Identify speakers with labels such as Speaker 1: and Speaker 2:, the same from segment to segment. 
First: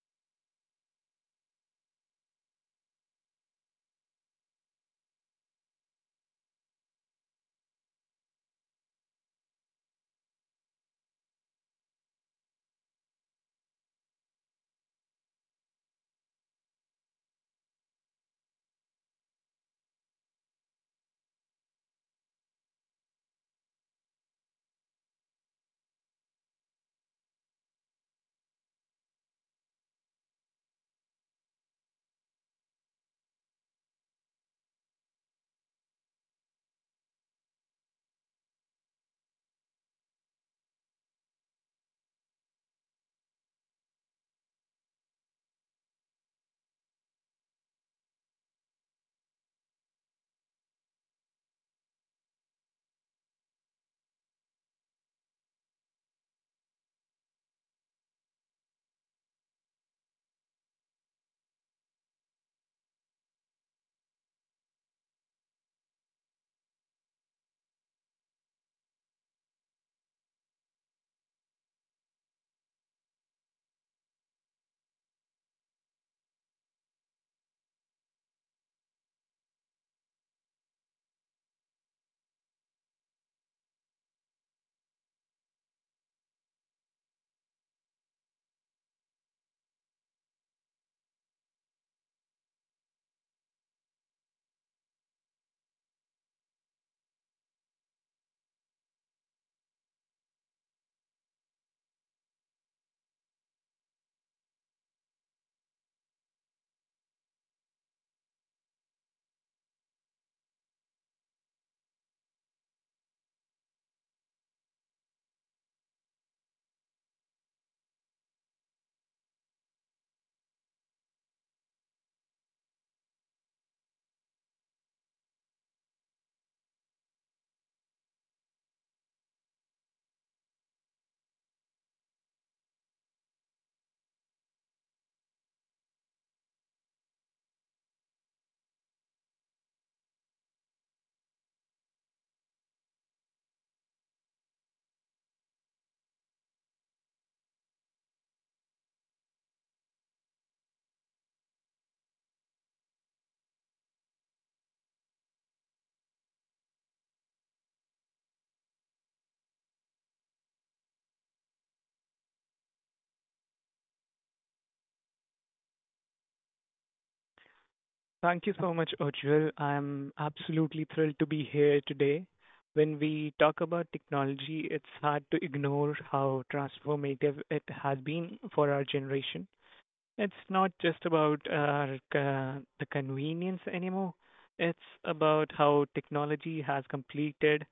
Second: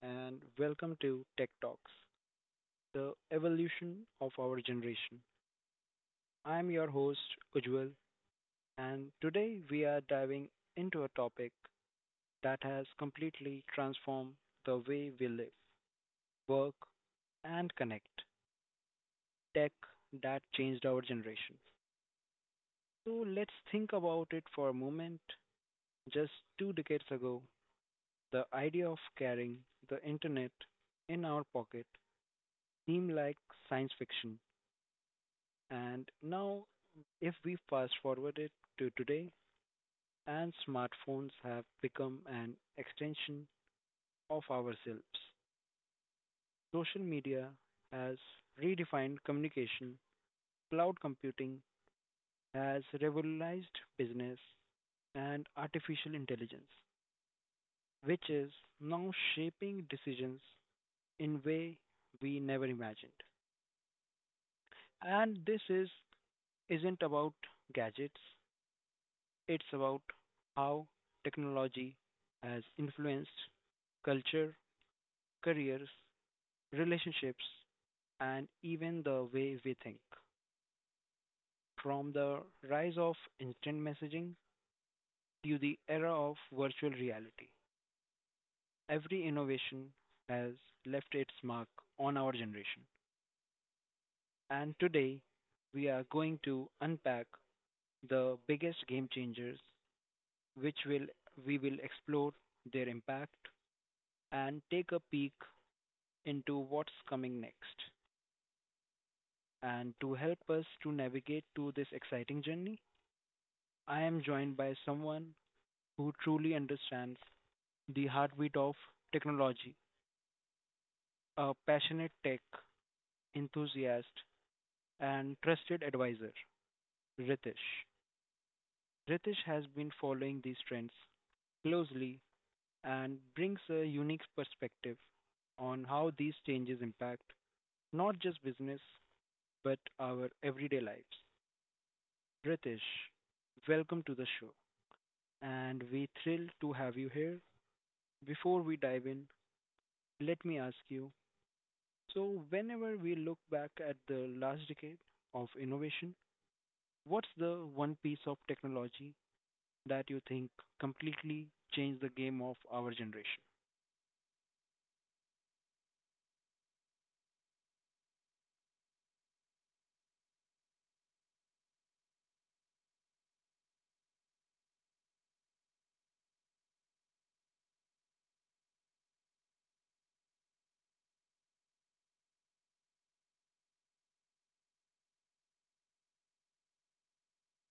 Speaker 1: and welcome to Tech Talks, the evolution of our generation. I'm your host, Ujjwal, and today we are diving into a topic that has completely transformed the way we live, work, and connect, tech that changed our generation. So, let's think about it for a moment. Just two decades ago, the idea of carrying the internet in our pocket seemed like science fiction. And now, if we fast forward it to today, and smartphones have become an extension of ourselves. Social media has redefined communication, cloud computing has revolutionized business, and artificial intelligence, which is now shaping decisions in way we never imagined. And this is isn't about gadgets. It's about how technology has influenced culture, careers, relationships, and even the way we think. From the rise of instant messaging to the era of virtual reality, every innovation has left its mark on our generation. And today, we are going to unpack the biggest game changers, which will we will explore their impact and take a peek into what's coming next. And to help us to navigate to this exciting journey, I am joined by someone who truly understands the heartbeat of technology, a passionate tech enthusiast and trusted advisor, Ritesh. Ritesh has been following these trends closely and brings a unique perspective on how these changes impact not just business but our everyday lives. Ritesh, welcome to the show, and we thrilled to have you here. Before we dive in, let me ask you, so whenever we look back at the last decade of innovation, what's the one piece of technology that you think completely changed the game of our generation?
Speaker 2: Thank you so much, Ujjwal. I'm absolutely thrilled to be here today. When we talk about technology, it's hard to ignore how transformative it has been for our generation. It's not just about the convenience anymore. It's about how technology has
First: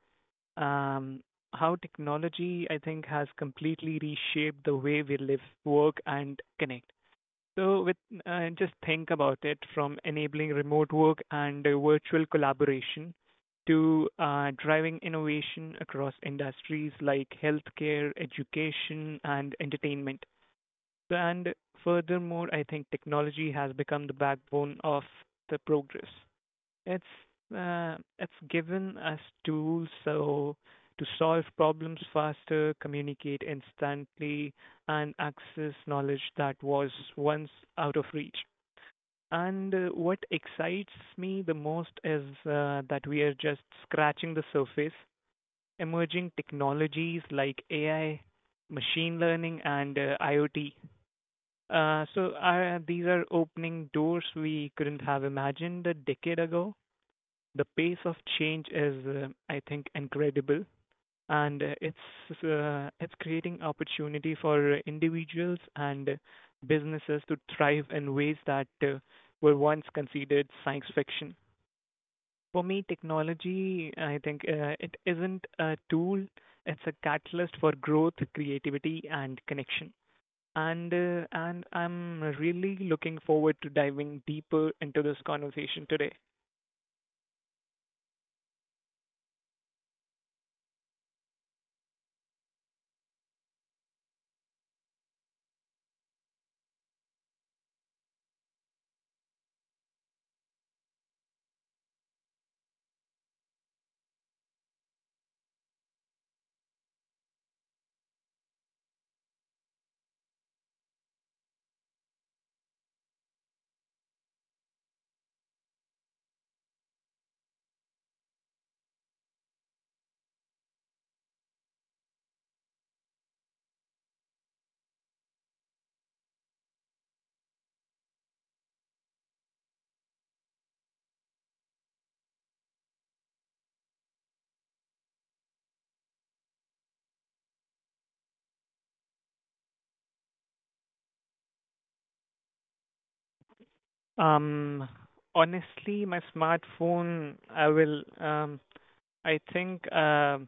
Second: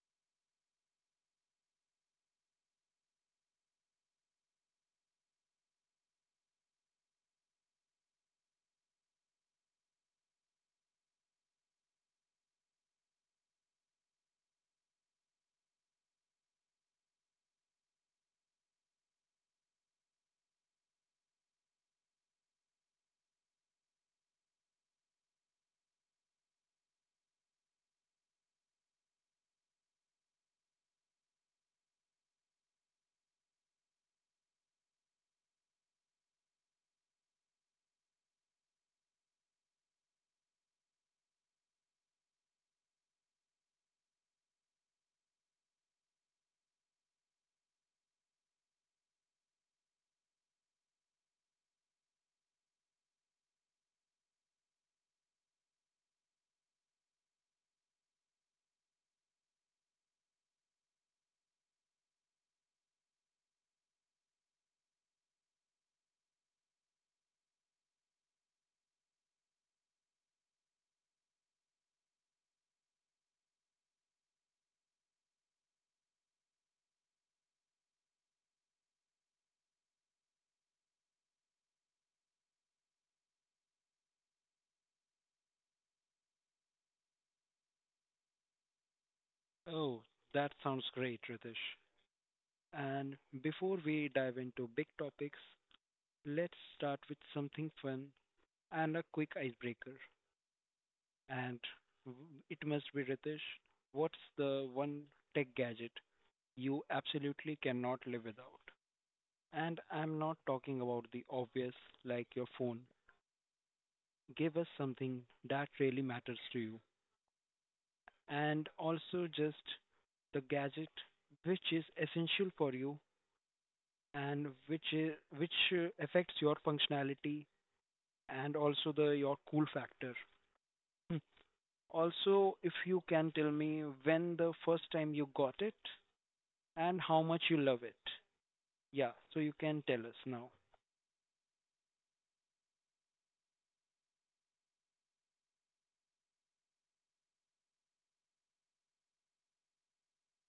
Speaker 2: um, how technology, I think, has completely reshaped the way we live, work, and connect. So with Just think about it, from enabling remote work and virtual collaboration to driving innovation across industries like healthcare, education, and entertainment. And furthermore, I think technology has become the backbone of the progress. It's it's given us tools to solve problems faster, communicate instantly, and access knowledge that was once out of reach. And what excites me the most is that we are just scratching the surface. Emerging technologies like AI, machine learning, and IoT. These are opening doors we couldn't have imagined a decade ago. The pace of change is, I think, incredible, and it's creating opportunity for individuals and businesses to thrive in ways that were once considered science fiction. For me, technology, I think, it isn't a tool; it's a catalyst for growth, creativity, and connection. And I'm really looking forward to diving deeper into this conversation today.
Speaker 1: Oh, that sounds great, Ritesh. And before we dive into big topics, let's start with something fun and a quick icebreaker. And it must be Ritesh. What's the one tech gadget you absolutely cannot live without? And I'm not talking about the obvious like your phone. Give us something that really matters to you. And also just the gadget which is essential for you and which affects your functionality and also the your cool factor. Hmm. Also, if you can tell me when the first time you got it and how much you love it. Yeah, so you can tell us now.
Speaker 2: Um, Honestly, my smartphone, I think,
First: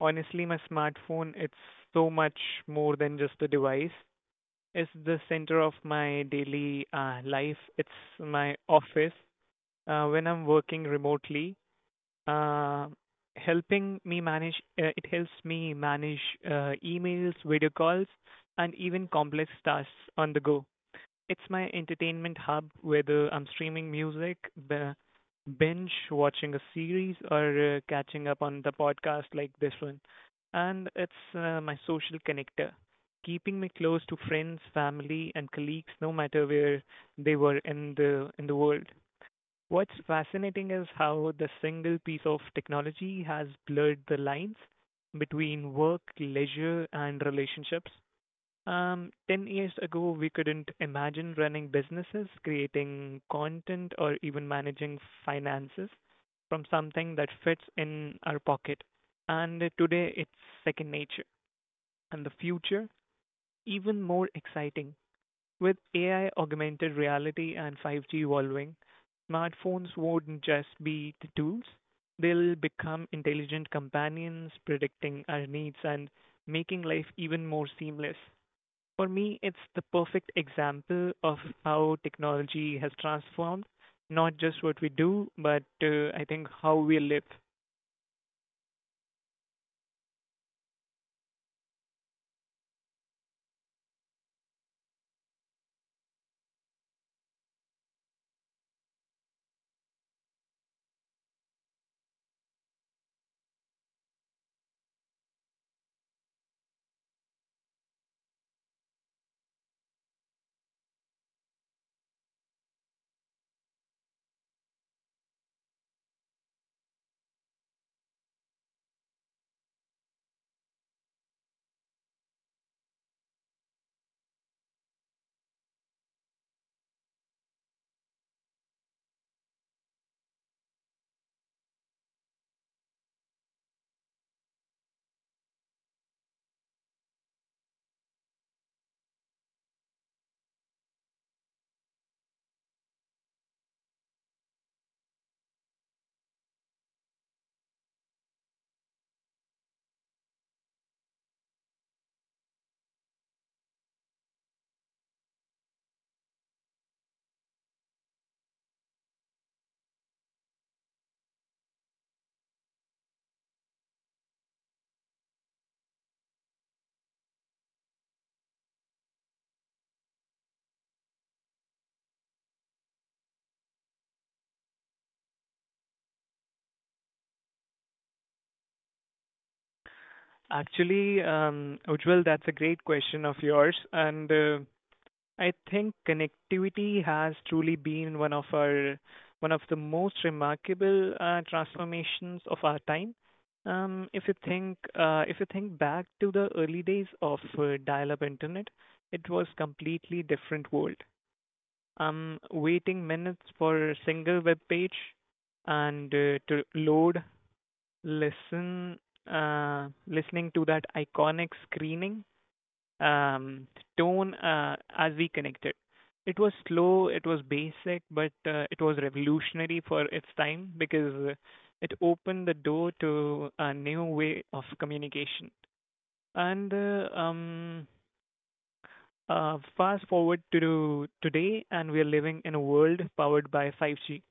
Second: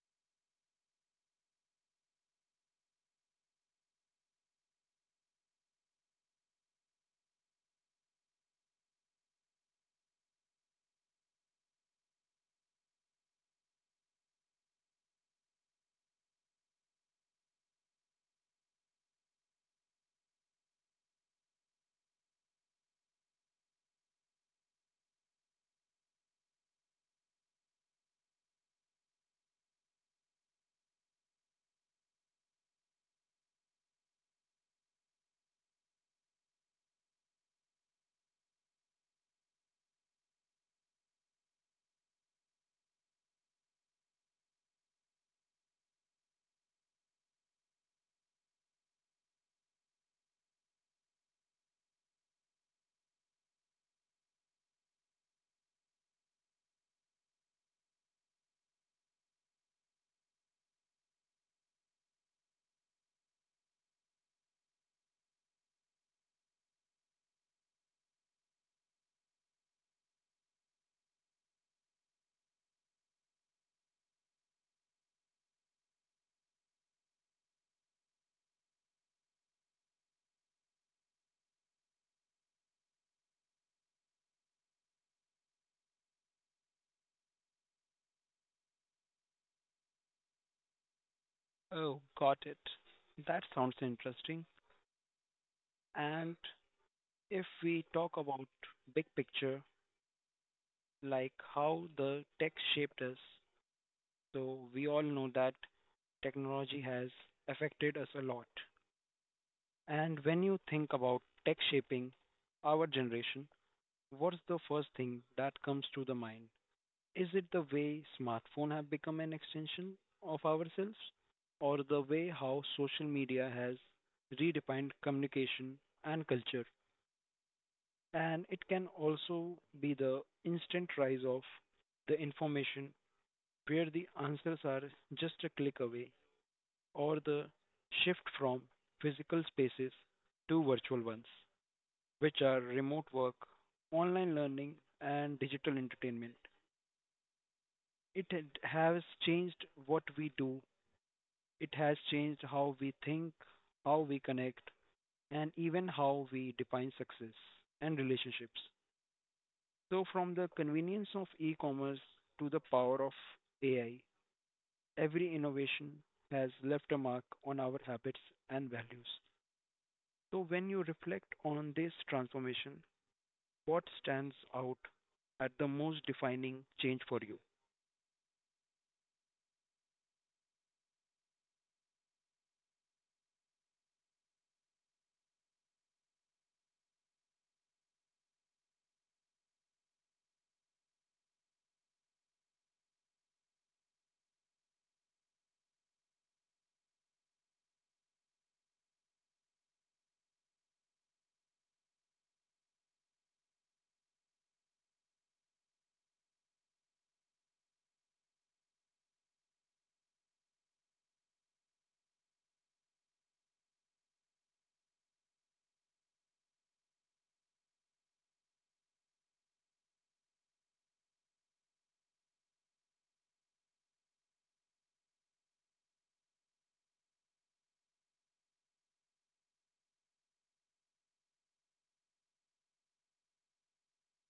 Speaker 2: honestly, my smartphone, it's so much more than just a device. It's the center of my daily life. It's my office. When I'm working remotely, uh, helping me manage, it helps me manage emails, video calls, and even complex tasks on the go. It's my entertainment hub, whether I'm streaming music, b- binge watching a series, or catching up on the podcast like this one. And it's my social connector, keeping me close to friends, family, and colleagues, no matter where they were in the world. What's fascinating is how the single piece of technology has blurred the lines between work, leisure, and relationships. 10 years ago, we couldn't imagine running businesses, creating content, or even managing finances from something that fits in our pocket. And today, it's second nature. And the future, even more exciting. With AI, augmented reality, and 5G evolving, smartphones won't just be the tools, they'll become intelligent companions, predicting our needs and making life even more seamless. For me, it's the perfect example of how technology has transformed not just what we do, but I think how we live.
Speaker 1: Oh, got it. That sounds interesting. And if we talk about big picture, like how the tech shaped us, so we all know that technology has affected us a lot. And when you think about tech shaping our generation, what's the first thing that comes to the mind? Is it the way smartphone have become an extension of ourselves or the way how social media has redefined communication and culture? And it can also be the instant rise of the information where the answers are just a click away or the shift from physical spaces to virtual ones, which are remote work, online learning, and digital entertainment. Has changed what we do. It has changed how we think, how we connect, and even how we define success and relationships. So, from the convenience of e commerce to the power of AI, every innovation has left a mark on our habits and values. So, when you reflect on this transformation, what stands out at the most defining change for you?
Speaker 2: Actually, Ujjwal, that's a great question of yours, and I think connectivity has truly been one of our one of the most remarkable transformations of our time. If you think back to the early days of dial-up internet, it was completely different world. I'm waiting minutes for a single web page and to load, listen, listening to that iconic screening um, tone as we connected. It was slow, it was basic, but it was revolutionary for its time because it opened the door to a new way of communication. And Fast forward to today, and we are living in a world powered by 5G.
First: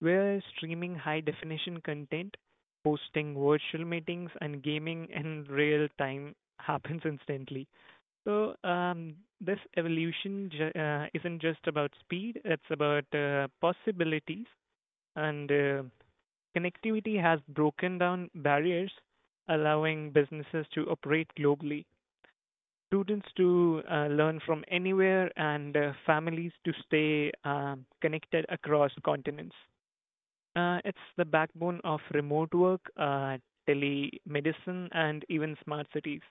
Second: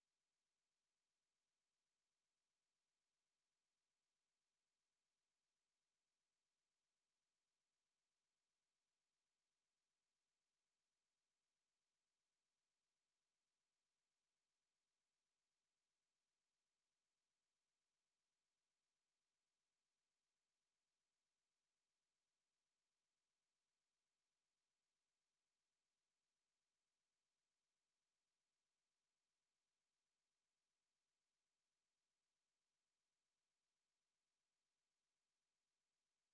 Speaker 2: We're streaming high definition content, hosting virtual meetings, and gaming in real time happens instantly. So, this evolution isn't just about speed, it's about possibilities. And connectivity has broken down barriers, allowing businesses to operate globally, students to learn from anywhere, and families to stay connected across continents. It's the backbone of remote work, telemedicine, and even smart cities.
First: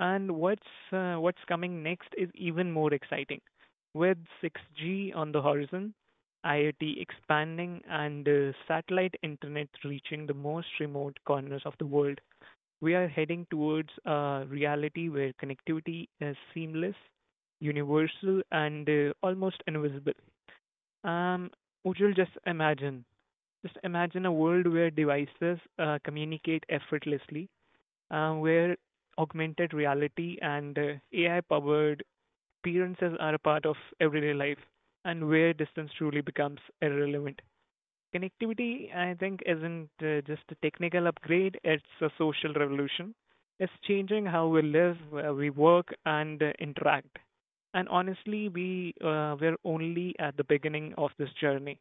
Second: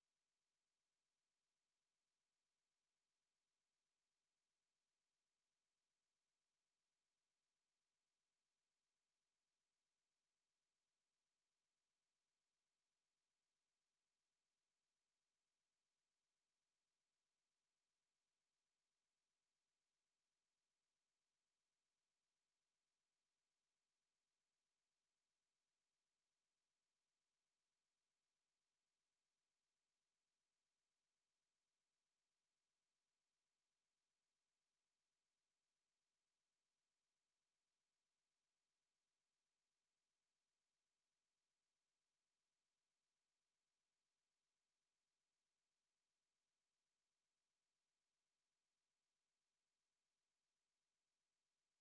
Speaker 2: And what's coming next is even more exciting. With 6G on the horizon, IoT expanding, and satellite internet reaching the most remote corners of the world, we are heading towards a reality where connectivity is seamless, universal, and almost invisible. Um, Ujjwal, just imagine a world where devices communicate effortlessly, where augmented reality and AI powered experiences are a part of everyday life, and where distance truly becomes irrelevant. Connectivity, I think, isn't just a technical upgrade, it's a social revolution. It's changing how we live, we work, and interact. And honestly, we're only at the beginning of this journey.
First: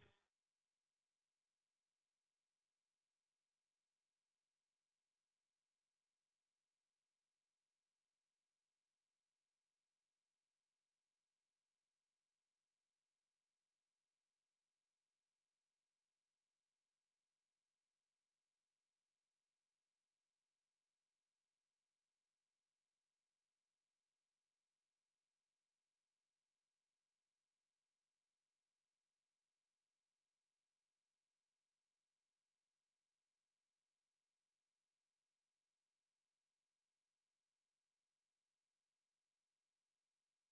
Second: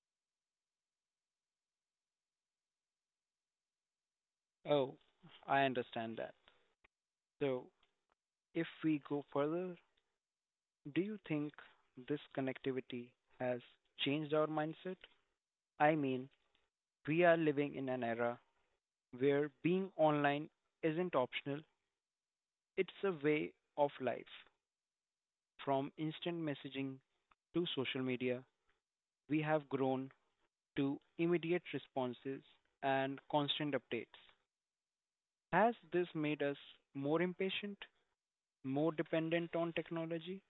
Speaker 1: Oh, I understand that. So, if we go further, do you think this connectivity has changed our mindset? I mean, we are living in an era where being online isn't optional, it's a way of life. From instant messaging to social media, we have grown to immediate responses and constant updates. Has this made us more impatient, more dependent on technology,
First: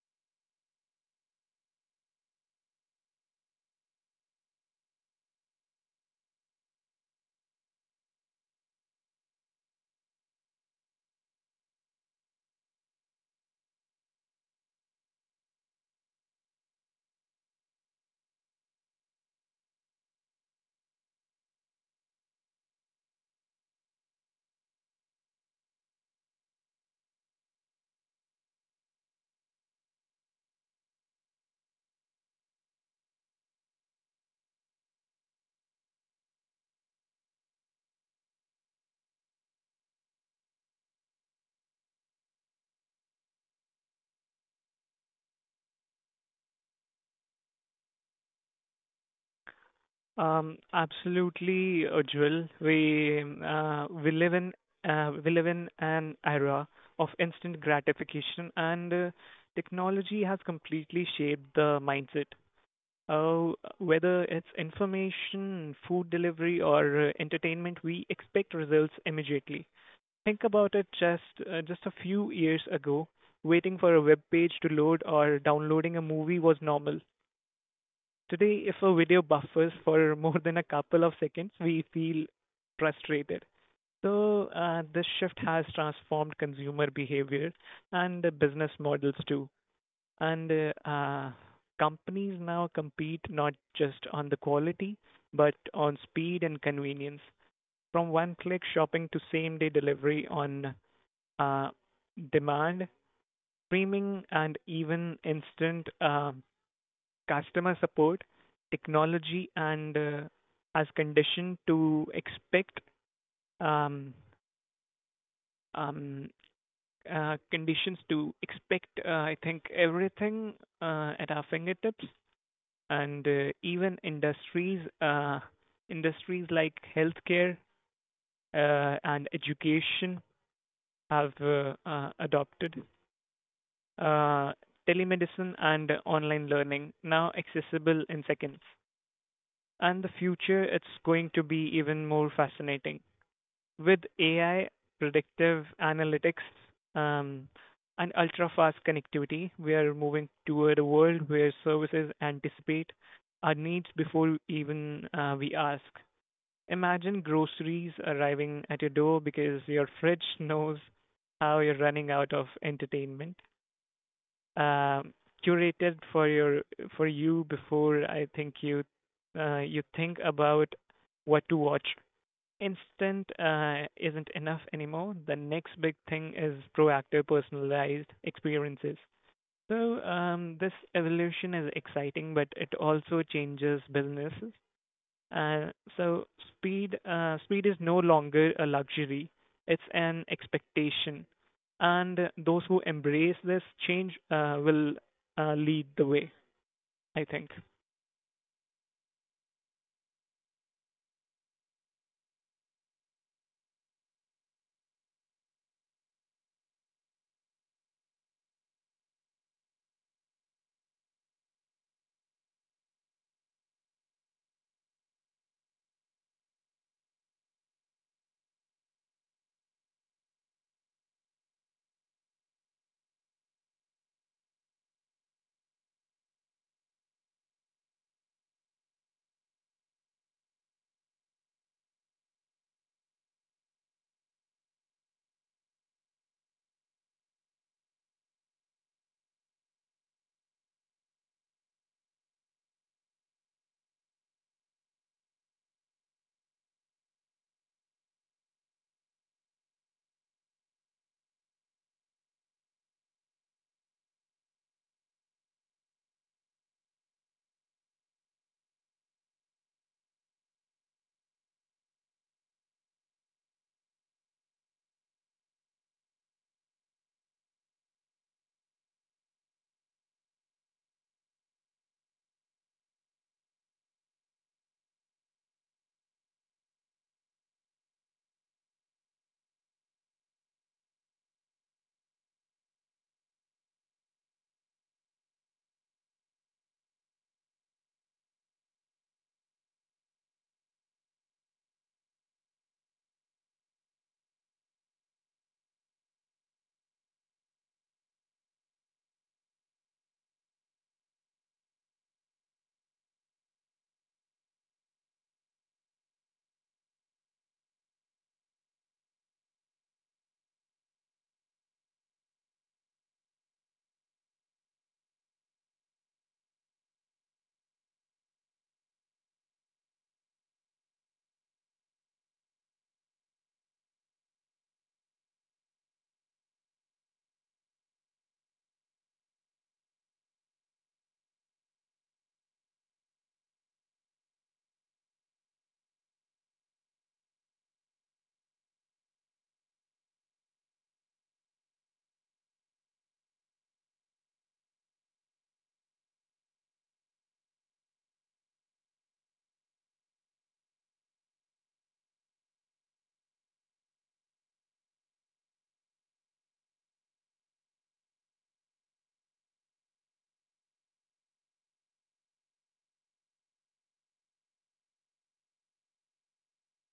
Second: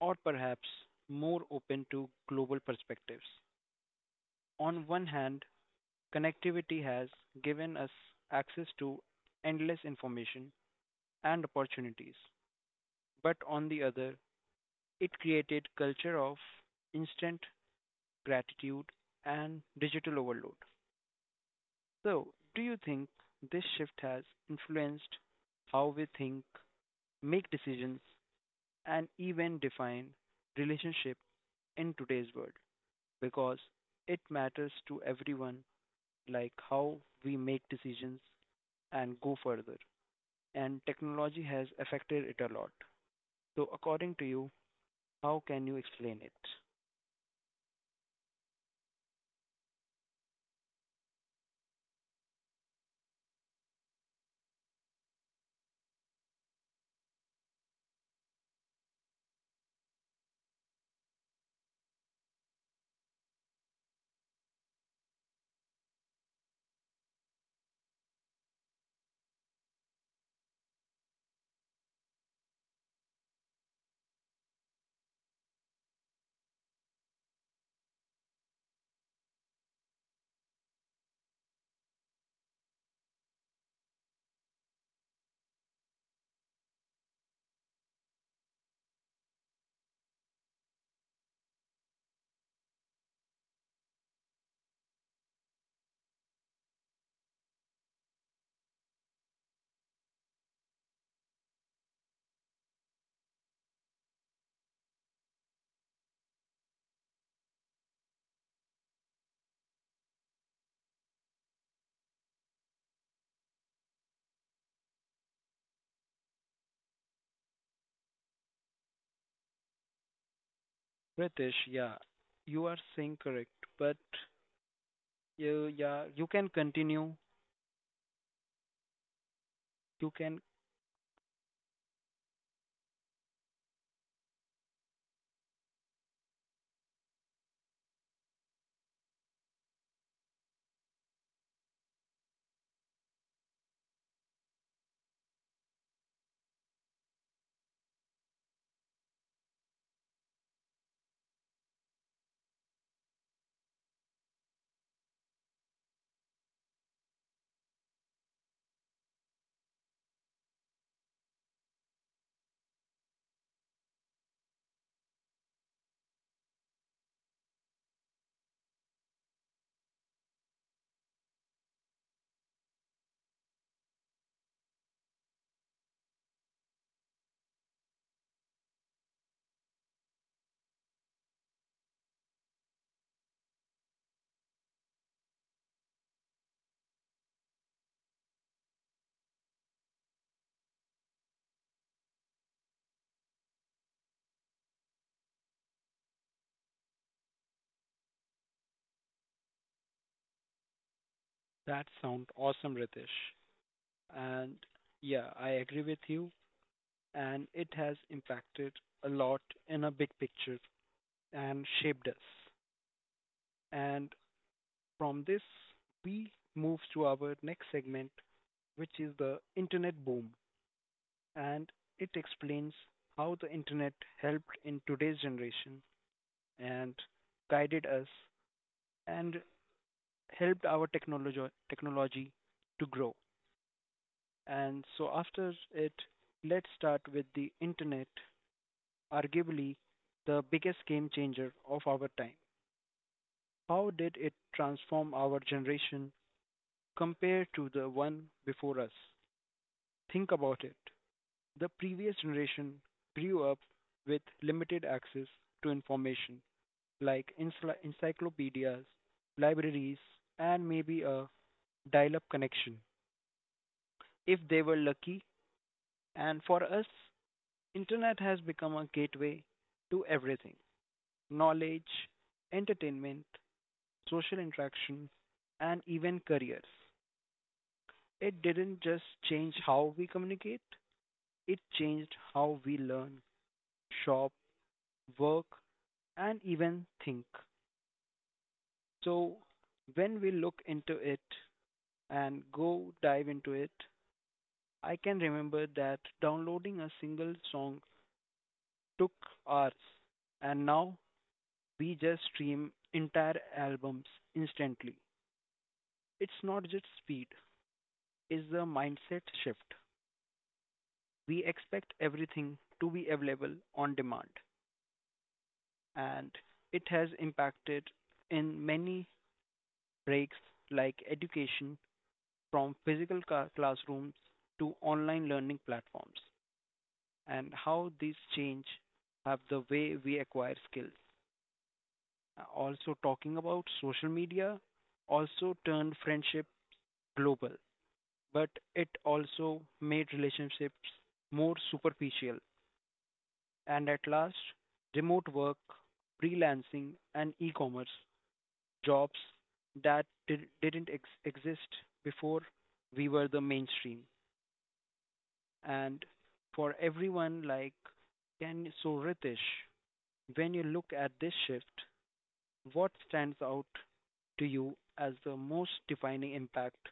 Speaker 1: or perhaps more open to global perspectives? On one hand, connectivity has given us access to endless information and opportunities, but on the other, it created culture of instant gratitude and digital overload. So, do you think this shift has influenced how we think, make decisions, and even define relationship in today's world? Because it matters to everyone, like how we make decisions and go further, and technology has affected it a lot. So according to you, how can you explain it?
Speaker 2: Absolutely, Ujjwal. We live in an era of instant gratification, and technology has completely shaped the mindset. Uh, Whether it's information, food delivery, or entertainment, we expect results immediately. Think about it. Just a few years ago, waiting for a web page to load or downloading a movie was normal. Today, if a video buffers for more than a couple of seconds, we feel frustrated. So, this shift has transformed consumer behavior and business models too. And Companies now compete not just on the quality, but on speed and convenience. From one click shopping to same day delivery on uh, demand, streaming, and even instant customer support, technology, and as condition to expect um, um, conditions to expect, I think, everything at our
Speaker 1: Ritesh, yeah,
Speaker 2: fingertips,
Speaker 1: you are saying
Speaker 2: and
Speaker 1: correct, but
Speaker 2: even
Speaker 1: you, yeah, you
Speaker 2: industries
Speaker 1: can
Speaker 2: like
Speaker 1: continue.
Speaker 2: healthcare and
Speaker 1: You
Speaker 2: education
Speaker 1: can.
Speaker 2: have adopted uh, telemedicine and online learning now accessible in seconds. And the future, it's going to be even more fascinating with AI, predictive analytics, um, and ultra-fast connectivity. We are moving toward a world where services anticipate our needs before even we ask. Imagine groceries arriving at your door because your fridge knows how you're running out of entertainment, um, curated for your for you before I think you think about what to watch. Instant isn't enough anymore. The next big thing is proactive, personalized experiences. So this evolution is exciting, but it also changes businesses. Uh, so speed speed is no longer a luxury; it's an expectation. And those who embrace this change will lead the way, I think.
Speaker 1: That sound awesome, Ritesh. And yeah, I agree with you. And it has impacted a lot in a big picture and shaped us. And from this, we move to our next segment, which is the internet boom, and it explains how the internet helped in today's generation and guided us and helped our technology to grow. And so after it, let's start with the internet, arguably the biggest game changer of our time. How did it transform our generation compared to the one before us? Think about it. The previous generation grew up with limited access to information like encyclopedias, libraries, and maybe a dial up connection if they were lucky. And for us, internet has become a gateway to everything, knowledge, entertainment, social interaction, and even careers. It didn't just change how we communicate, it changed how we learn, shop, work, and even think. So, when we look into it and go dive into it, I can remember that downloading a single song took hours, and now we just stream entire albums instantly. It's not just speed, it's the mindset shift. We expect everything to be available on demand, and it has impacted in many breaks like education from physical classrooms to online learning platforms and how these change have the way we acquire skills. Also talking about social media, also turned friendship global, but it also made relationships more superficial. And at last, remote work, freelancing, and e commerce jobs that didn't exist before we were the mainstream. And for everyone, like, can so Ritesh, when you look at this shift, what stands out to you as the most defining impact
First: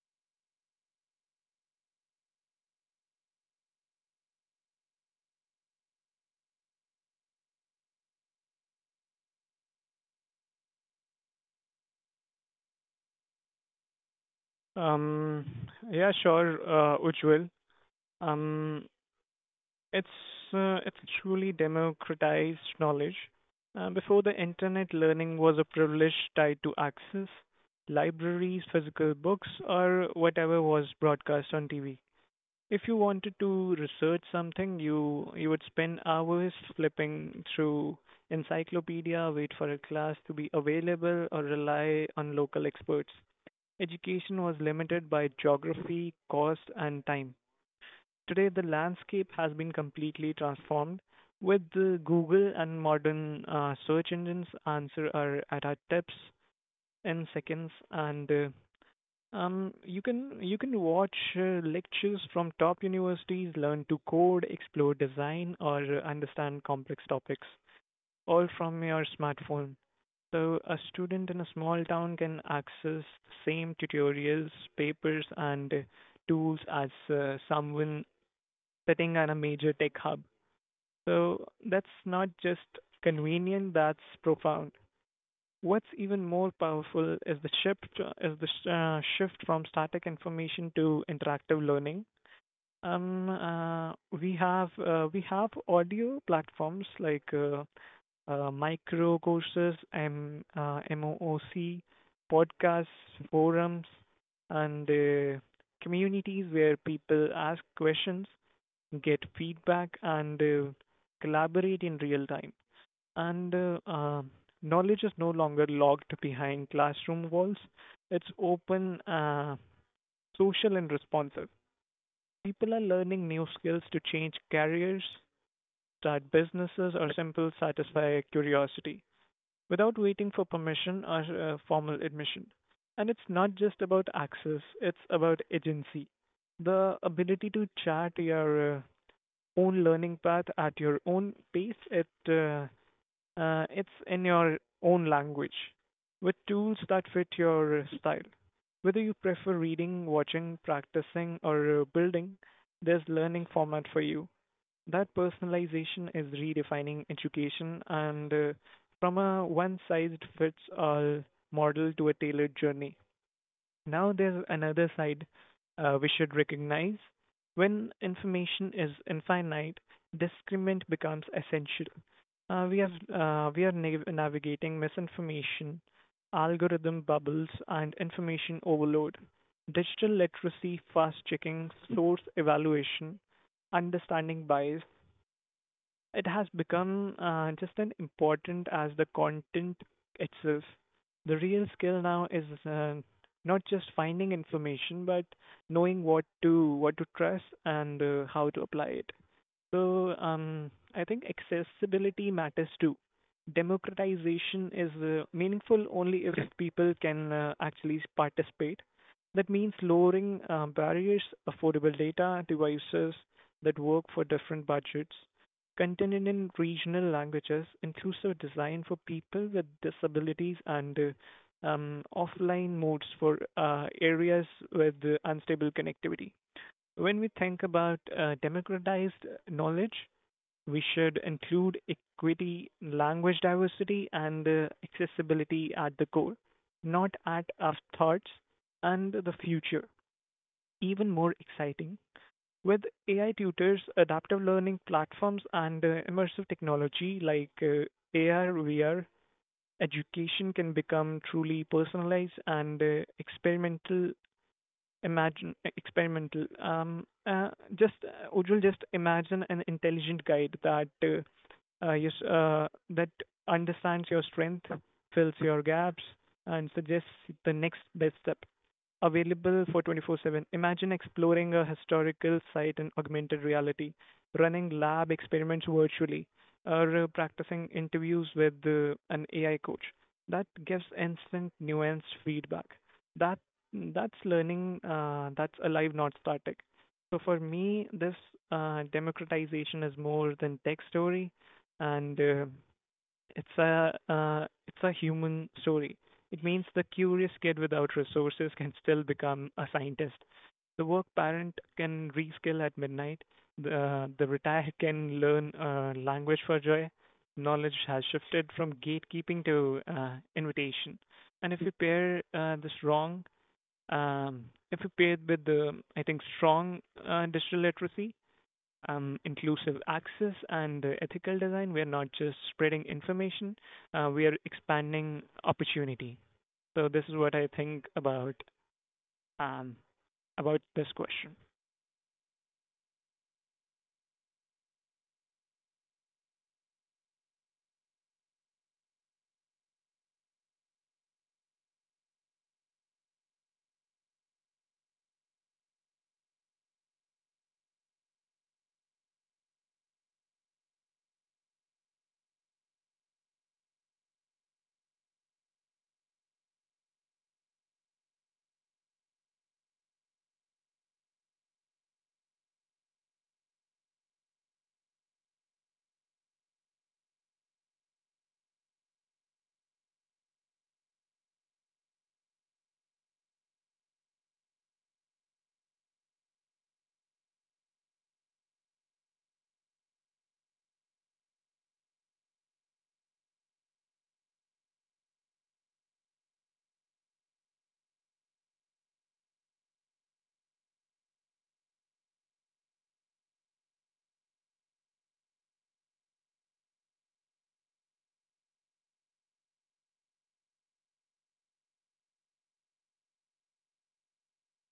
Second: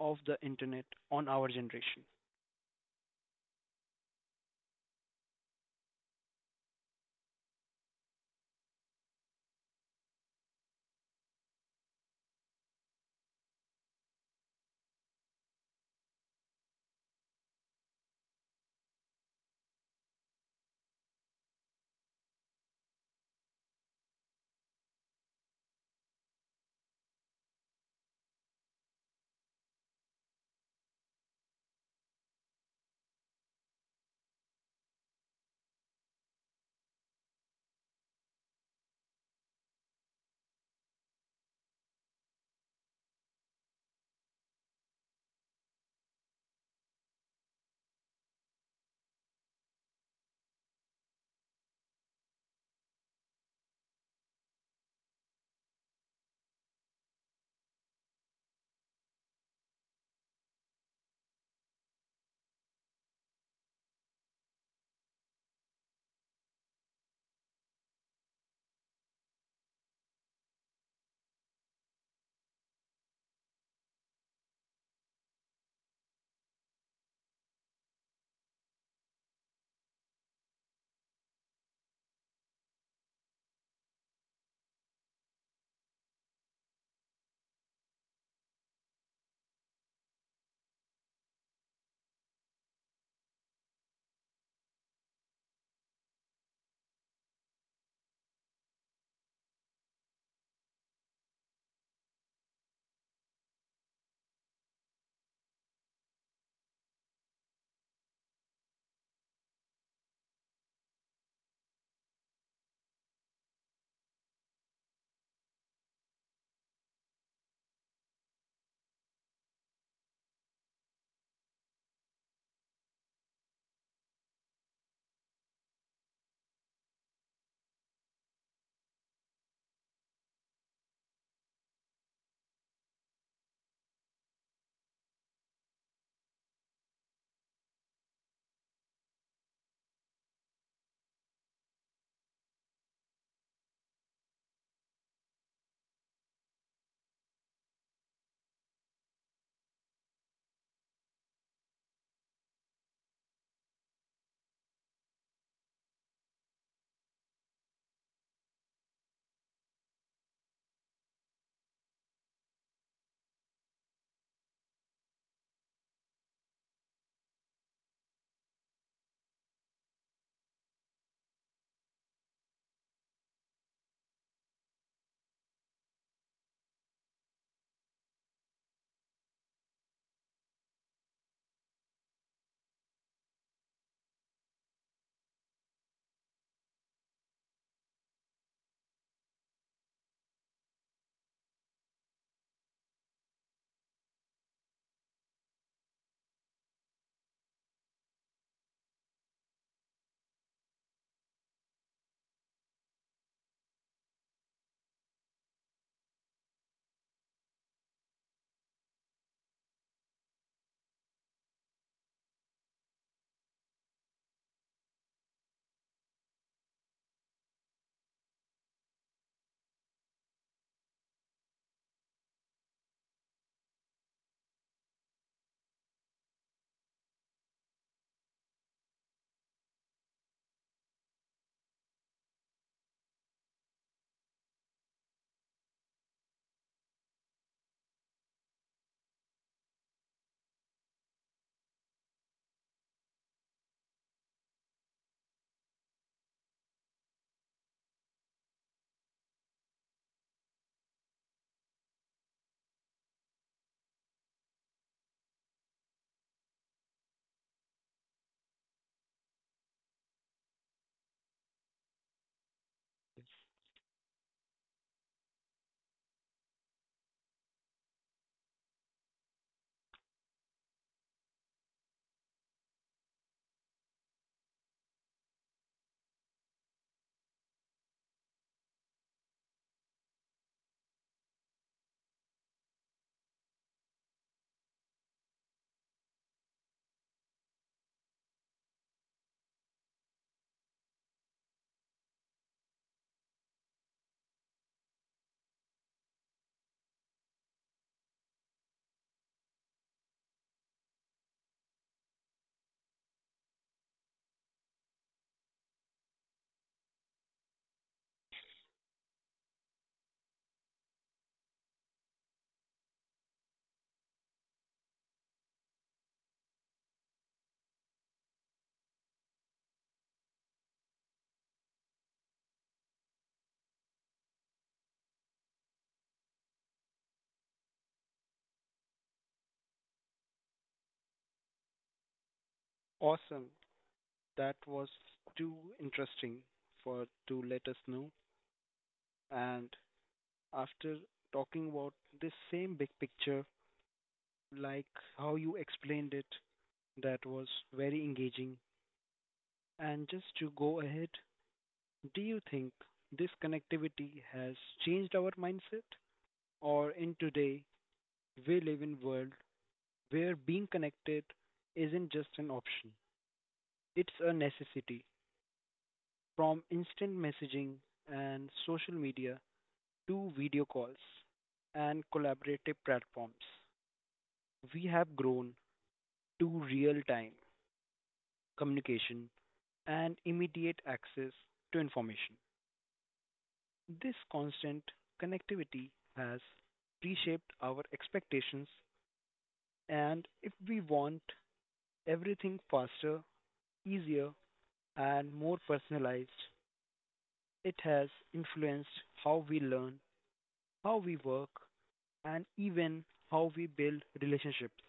Speaker 1: of the internet on our generation.
Speaker 2: Um, yeah, sure, Ujjwal. Um, it's it's truly democratized knowledge. Before the internet, learning was a privilege tied to access, libraries, physical books, or whatever was broadcast on TV. If you wanted to research something, you would spend hours flipping through encyclopedia, wait for a class to be available, or rely on local experts. Education was limited by geography, cost, and time. Today, the landscape has been completely transformed. With the Google and modern search engines, answer are at our tips in seconds, and you can watch lectures from top universities, learn to code, explore design, or understand complex topics, all from your smartphone. So a student in a small town can access the same tutorials, papers, and tools as someone sitting at a major tech hub. So that's not just convenient; that's profound. What's even more powerful is the shift from static information to interactive learning. Um, uh, we have audio platforms like micro courses, MOOC, podcasts, forums, and communities where people ask questions, get feedback, and collaborate in real time, and knowledge is no longer locked behind classroom walls. It's open, social, and responsive. People are learning new skills to change careers, start businesses, or simply satisfy curiosity without waiting for permission or formal admission. And it's not just about access, it's about agency. The ability to chart your own learning path at your own pace, it's in your own language with tools that fit your style. Whether you prefer reading, watching, practicing, or building, there's learning format for you. That personalization is redefining education and, from a one-sized-fits-all model to a tailored journey. Now there's another side we should recognize. When information is infinite, discernment becomes essential. We are navigating misinformation, algorithm bubbles, and information overload. Digital literacy, fast checking, source evaluation, understanding bias, it has become just as important as the content itself. The real skill now is not just finding information, but knowing what to trust and how to apply it. So I think accessibility matters too. Democratization is meaningful only if people can actually participate. That means lowering barriers, affordable data, devices that work for different budgets, content in regional languages, inclusive design for people with disabilities, and offline modes for areas with unstable connectivity. When we think about democratized knowledge, we should include equity, language diversity, and accessibility at the core, not at our thoughts. And the future, Even more exciting, with AI tutors, adaptive learning platforms, and immersive technology like AR, VR, education can become truly personalized and experimental. Experimental. Just Ujjwal, just imagine an intelligent guide that
Speaker 1: Yes.
Speaker 2: understands your strength, fills your gaps, and suggests the next best step available for 24/7. Imagine exploring a historical site in augmented reality, running lab experiments virtually, or practicing interviews with an AI coach that gives instant, nuanced feedback. That that's learning. That's alive, not static. So for me, this democratization is more than tech story, and it's a human story. It means the curious kid without resources can still become a scientist. The work parent can reskill at midnight. The retired can learn a language for joy. Knowledge has shifted from gatekeeping to invitation. And if you pair this wrong, um, if you pair it with the I think strong digital literacy, inclusive access and ethical design, we're not just spreading information, we are expanding opportunity. So this is what I think um, about this question.
Speaker 1: Awesome. That was too interesting for to let us know. And after talking about this same big picture, like how you explained it, that was very engaging. And just to go ahead, do you think this connectivity has changed our mindset? Or in today, we live in a world where being connected isn't just an option, it's a necessity. From instant messaging and social media to video calls and collaborative platforms, we have grown to real time communication and immediate access to information. This constant connectivity has reshaped our expectations, and if we want everything faster, easier, and more personalized, it has influenced how we learn, how we work, and even how we build relationships.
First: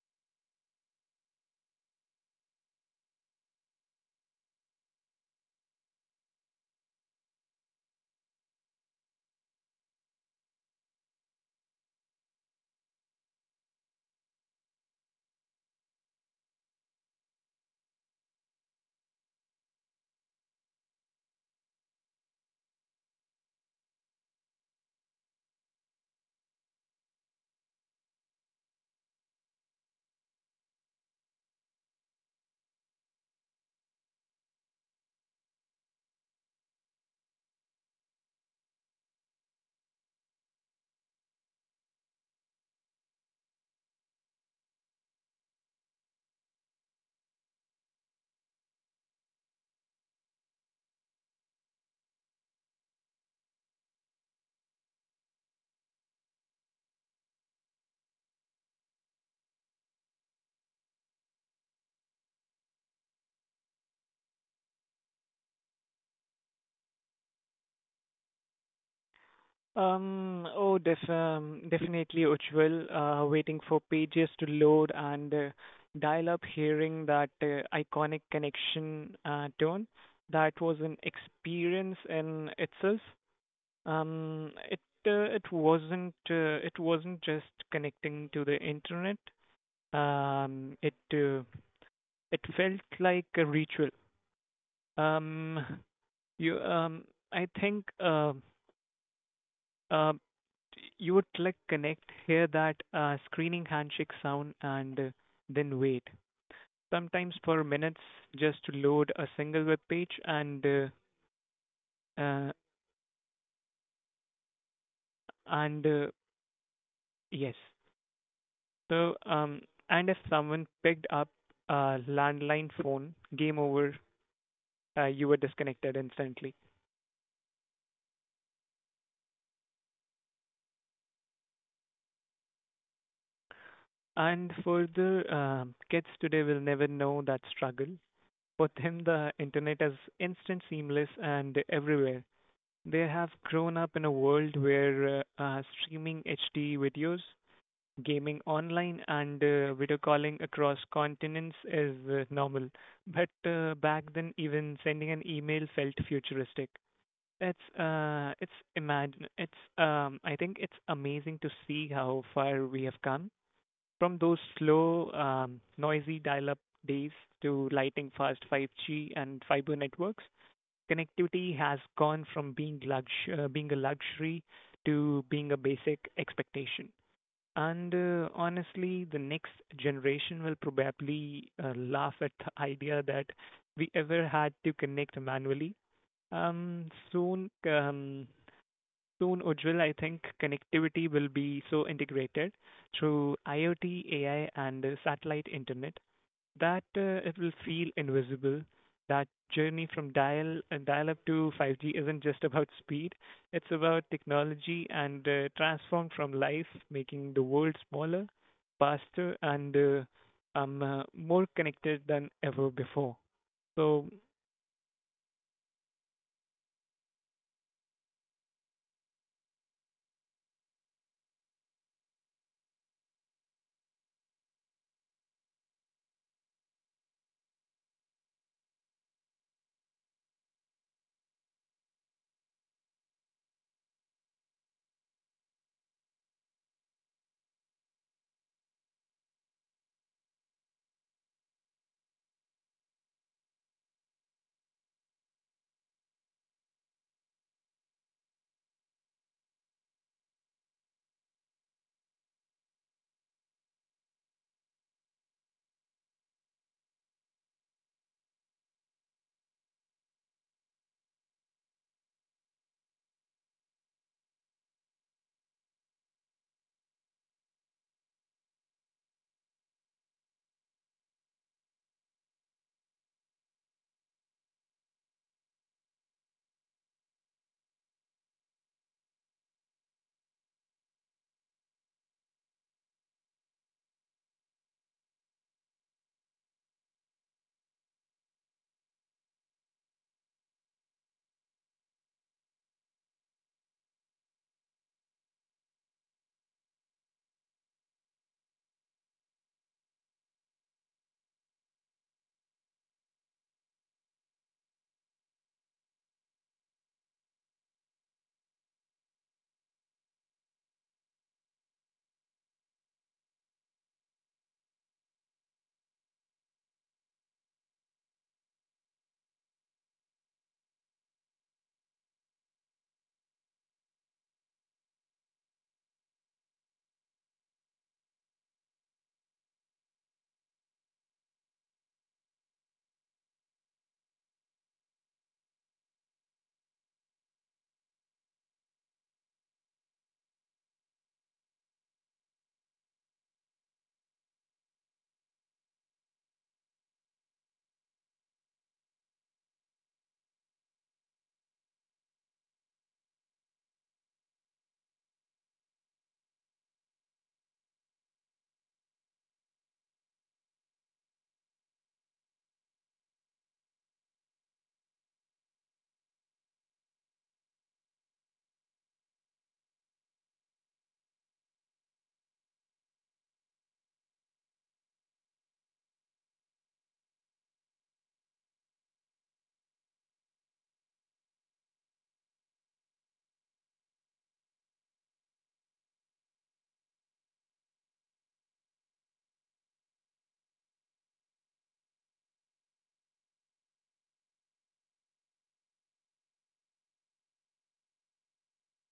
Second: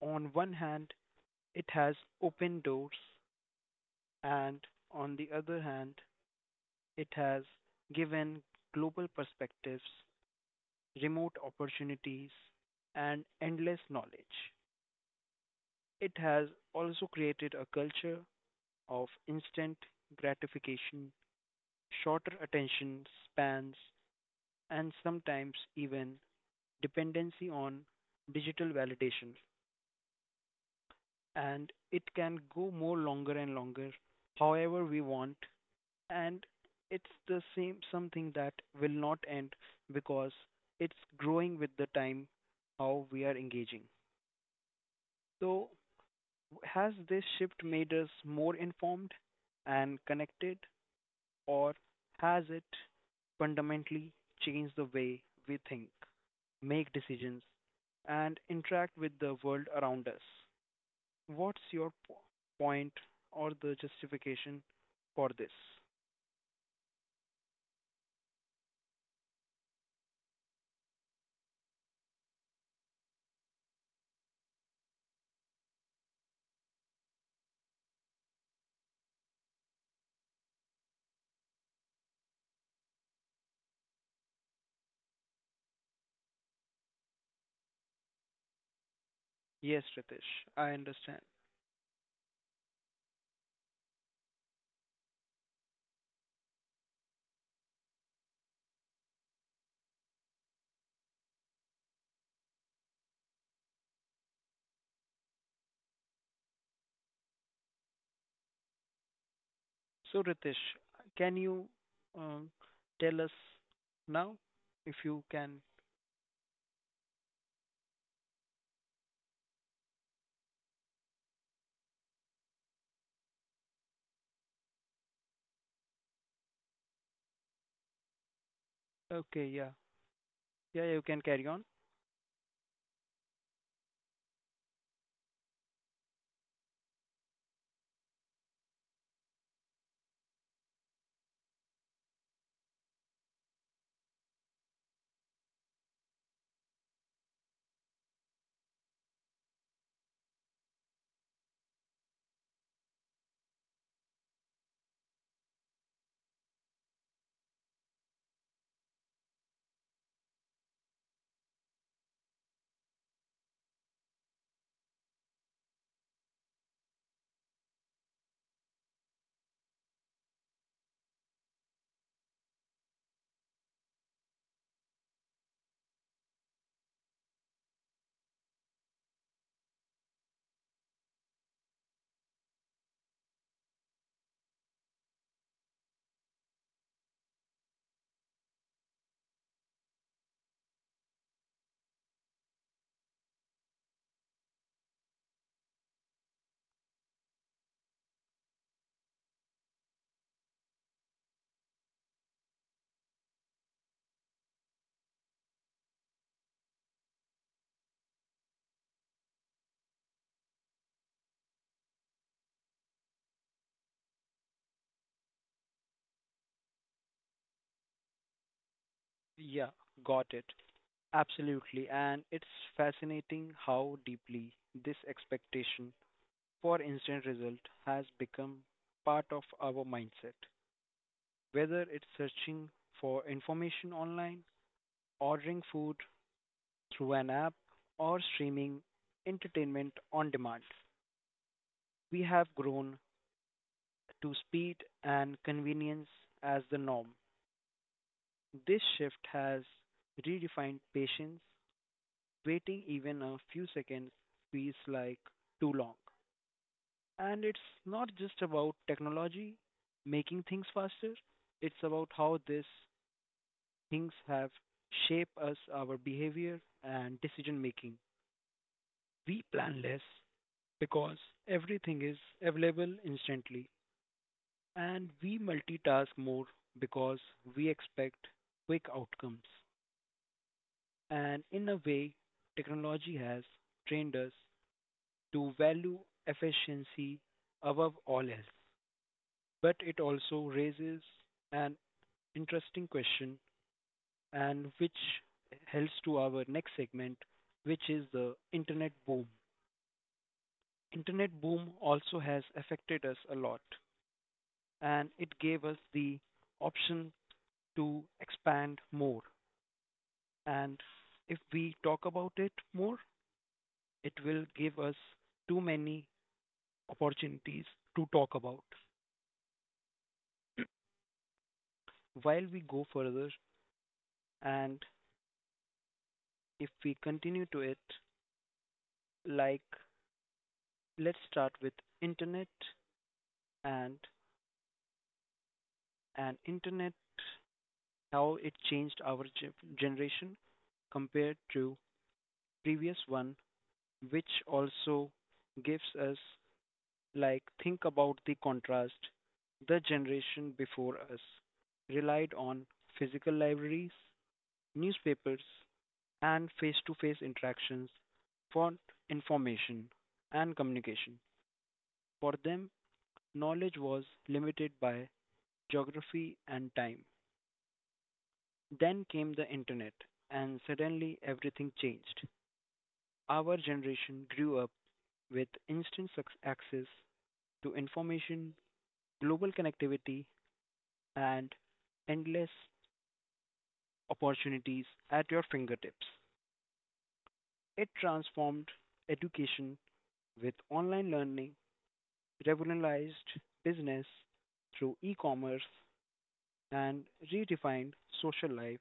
Speaker 1: On one hand, it has opened doors, and on the other hand, it has given global perspectives, remote opportunities, and endless knowledge. It has also created a culture of instant gratification, shorter attention spans, and sometimes even dependency on digital validation, and it can go more longer and longer, however we want. And it's the same something that will not end because it's growing with the time how we are engaging. So, has this shift made us more informed and connected, or has it fundamentally changed the way we think, make decisions, and interact with the world around us? What's your point or the justification for this?
Speaker 2: Definitely, Ujjwal. Waiting for pages to load and dial up, hearing that iconic connection tone. That was an experience in itself. Um, it it wasn't just connecting to the internet.
Speaker 1: Yes, Ritesh, I
Speaker 2: Um, it
Speaker 1: understand.
Speaker 2: uh, it felt like a ritual. Um, you I think uh, you would click connect, hear that screening handshake sound, and then wait. Sometimes for minutes, just to load a single web
Speaker 1: So,
Speaker 2: page,
Speaker 1: Ritesh, can you um,
Speaker 2: uh,
Speaker 1: tell us now if you can?
Speaker 2: and yes, So, um, and if someone picked up a landline phone, game over, you were disconnected instantly.
Speaker 1: Okay, yeah. Yeah, you can carry on.
Speaker 2: And further, kids today will never know that struggle. For them, the internet is instant, seamless, and everywhere. They have grown up in a world where streaming HD videos, gaming online, and video calling across continents is normal. But back then, even sending an email felt futuristic. It's imagine it's I think it's amazing to see how far we have come from those slow, noisy dial-up days to lighting fast 5G and fiber networks. Connectivity has gone from being a luxury to being a basic expectation. And honestly, the next generation will probably laugh at the idea that we ever had to connect manually. Um, soon, um, Soon, Ujjwal, I think connectivity will be so integrated through IoT, AI, and satellite internet that it will feel invisible. That journey from dial-up to 5G isn't just about speed; it's about technology and transform from life, making the world smaller, faster, and more connected than ever before. So
Speaker 1: Yeah, got it. Absolutely. And it's fascinating how deeply this expectation for instant result has become part of our mindset. Whether it's searching for information online, ordering food through an app or streaming entertainment on demand. We have grown to speed and convenience as the norm. This shift has redefined patience. Waiting even a few seconds feels like too long. And it's not just about technology making things faster, it's about how these things have shaped us, our behavior, and decision making. We plan less, because everything is available instantly, and we multitask more because we expect quick outcomes. And in a way, technology has trained us to value efficiency above all else. But it also raises an interesting question, and which helps to our next segment, which is the internet boom. Internet boom also has affected us a lot and it gave us the option to expand more. And if we talk about it more, it will give us too many opportunities to talk about. While we go further and if we continue to it, like let's start with internet and and internet how it changed our generation compared to previous one which also gives us like, think about the contrast. The generation before us relied on physical libraries, newspapers, and face to face interactions for information and communication. For them, knowledge was limited by geography and time. Then came the internet, and suddenly everything changed. Our generation grew up with instant access to information, global connectivity, and endless opportunities at your fingertips. It transformed education with online learning, revolutionized business through e commerce, and redefined social life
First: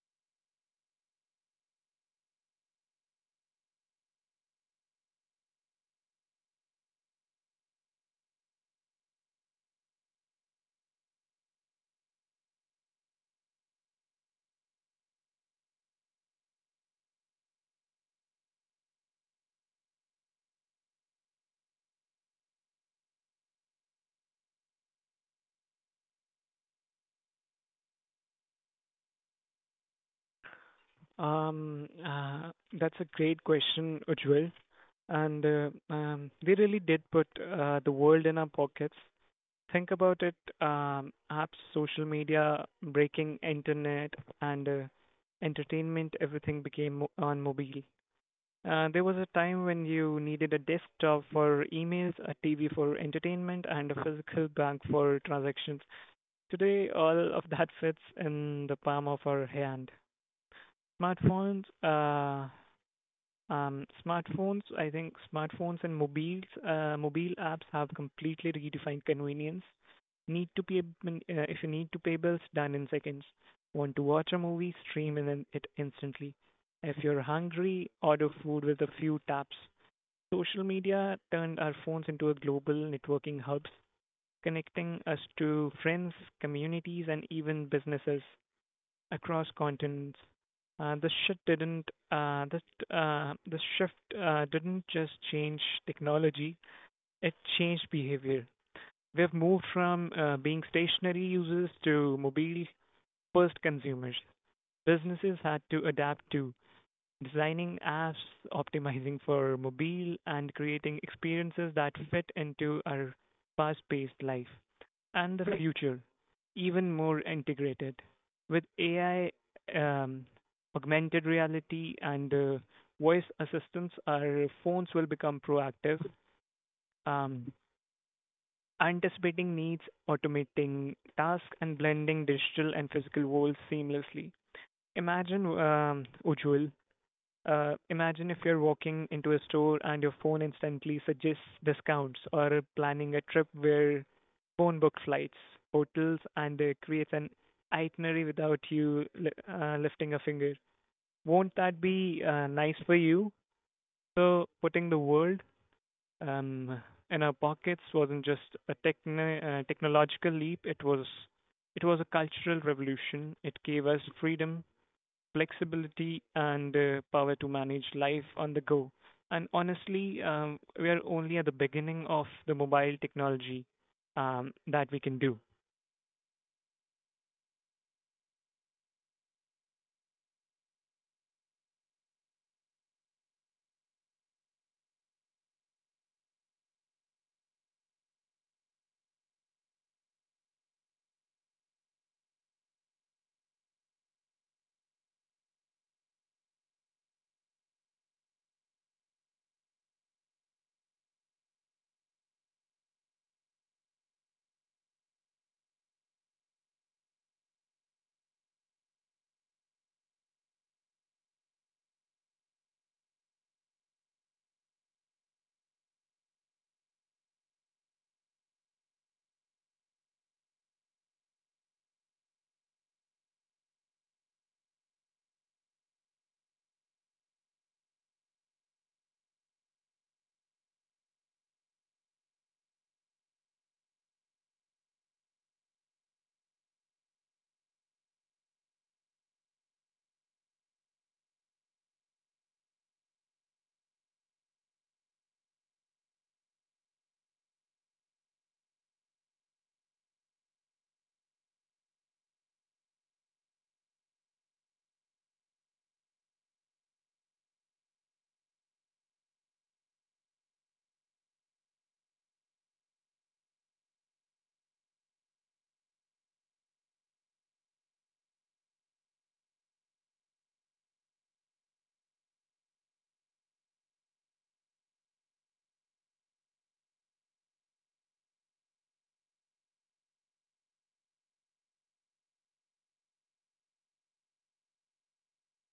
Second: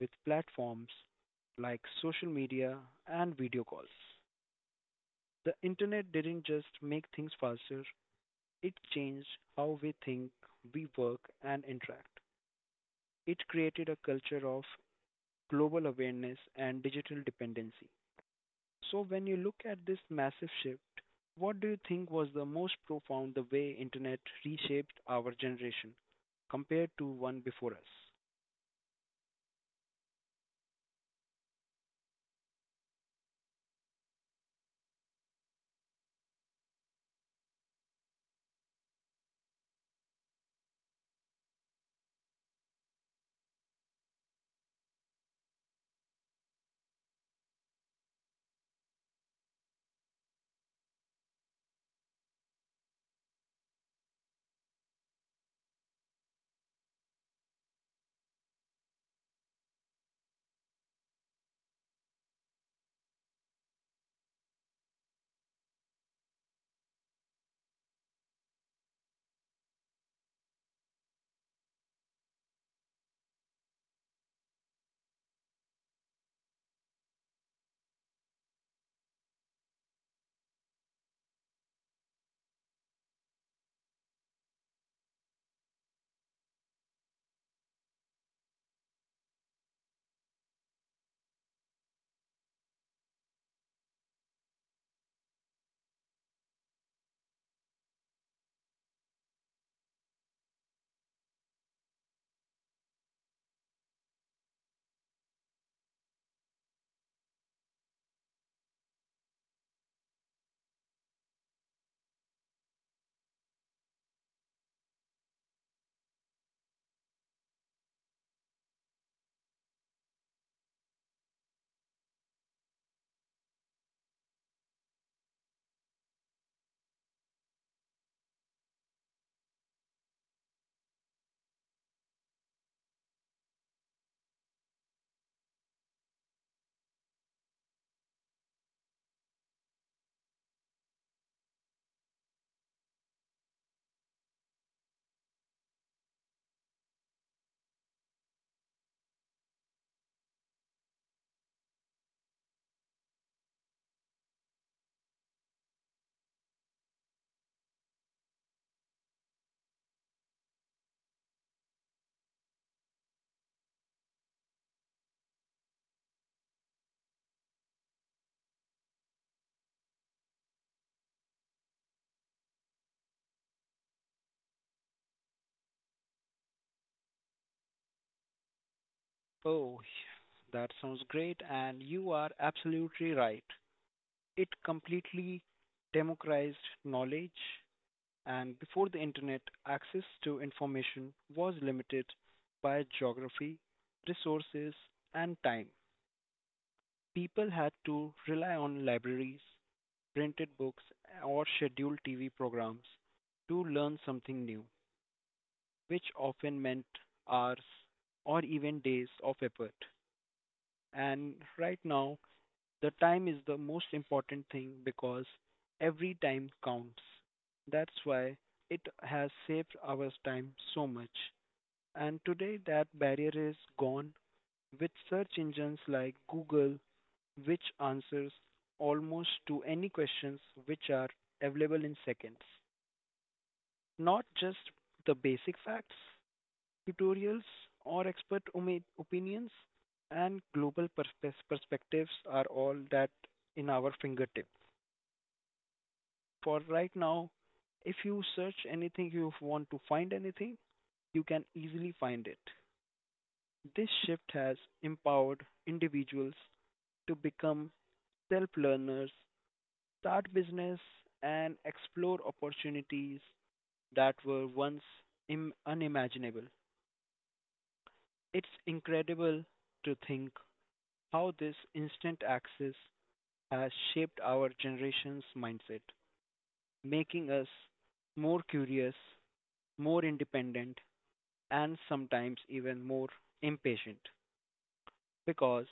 Speaker 1: with platforms like social media and video calls. The internet didn't just make things faster, it changed how we think, we work, and interact. It created a culture of global awareness and digital dependency. So when you look at this massive shift, what do you think was the most profound the way internet reshaped our generation compared to one before us?
Speaker 2: Um, uh, that's a great question, Ujjwal. And they really did put the world in our pockets. Think about it: apps, social media, breaking internet, and entertainment. Everything became on mobile. There was a time when you needed a desktop for emails, a TV for entertainment, and a physical bank for transactions. Today, all of that fits in the palm of our hand. Smartphones smartphones, I think Smartphones and mobiles, mobile apps have completely redefined convenience. Need to pay, if you need to pay bills, done in seconds. Want to watch a movie, stream it instantly. If you're hungry, order food with a few taps. Social media turned our phones into a global networking hubs, connecting us to friends, communities, and even businesses across continents. This shift didn't this this shift didn't just change technology; it changed behavior. We have moved from being stationary users to mobile first consumers. Businesses had to adapt too, designing apps, optimizing for mobile, and creating experiences that fit into our fast paced life and the future, even more integrated. With AI, um, augmented reality, and voice assistants, our phones will become proactive, um, anticipating needs, automating tasks, and blending digital and physical worlds seamlessly. Imagine, Ujjwal, imagine if you're walking into a store and your phone instantly suggests discounts, or planning a trip where phone book flights, hotels, and creates an itinerary without lifting a finger. Won't that be nice for you? So putting the world um, in our pockets wasn't just a technological leap; it was a cultural revolution. It gave us freedom, flexibility and power to manage life on the go. And honestly, we are only at the beginning of the mobile technology that we can do.
Speaker 1: Oh, that sounds great, and you are absolutely right. It completely democratized knowledge, and before the internet access to information was limited by geography, resources, and time. People had to rely on libraries, printed books, or scheduled TV programs to learn something new, which often meant hours or even days of effort. And right now, the time is the most important thing because every time counts. That's why it has saved our time so much. And today, that barrier is gone with search engines like Google, which answers almost to any questions which are available in seconds. Not just the basic facts, tutorials, or expert opinions, and global perspectives are all that in our fingertip. For right now, if you search anything, you want to find anything, you can easily find it. This shift has empowered individuals to become self learners, start business, and explore opportunities that were once unimaginable. It's incredible to think how this instant access has shaped our generation's mindset, making us more curious, more independent, and sometimes even more impatient because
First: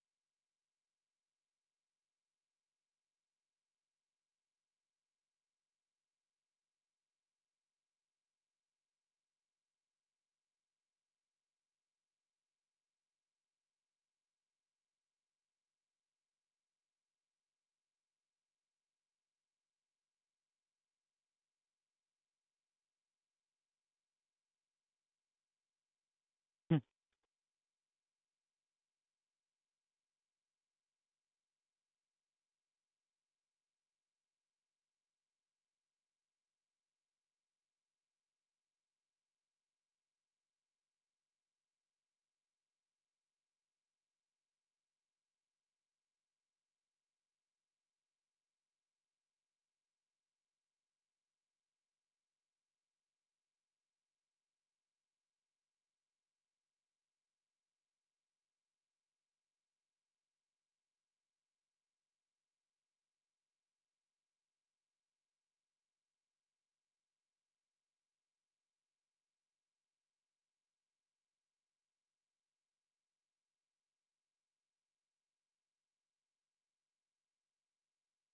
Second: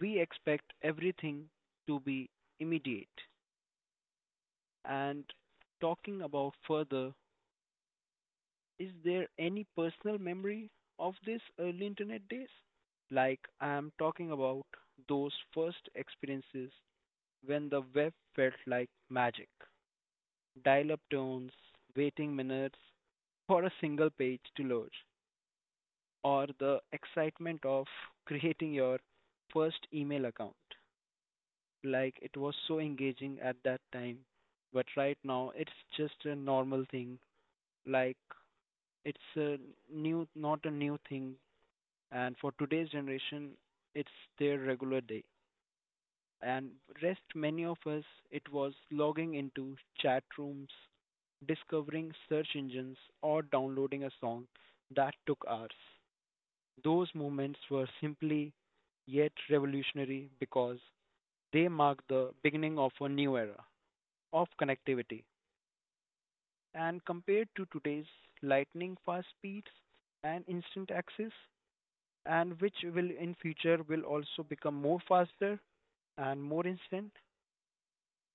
Speaker 1: we expect everything to be immediate. And talking about further, is there any personal memory of these early internet days? Like, I'm talking about those first experiences when the web felt like magic. Dial up tones, waiting minutes for a single page to load, or
Speaker 2: Hmm.
Speaker 1: the excitement of creating your first email account. Like it was so engaging at that time, but right now it's just a normal thing. Like it's a new, not a new thing, and for today's generation, it's their regular day. And rest many of us it was logging into chat rooms, discovering search engines, or downloading a song that took hours. Those moments were simply yet revolutionary because they marked the beginning of a new era of connectivity. And compared to today's lightning fast speeds and instant access, and which will in future will also become more faster and more instant,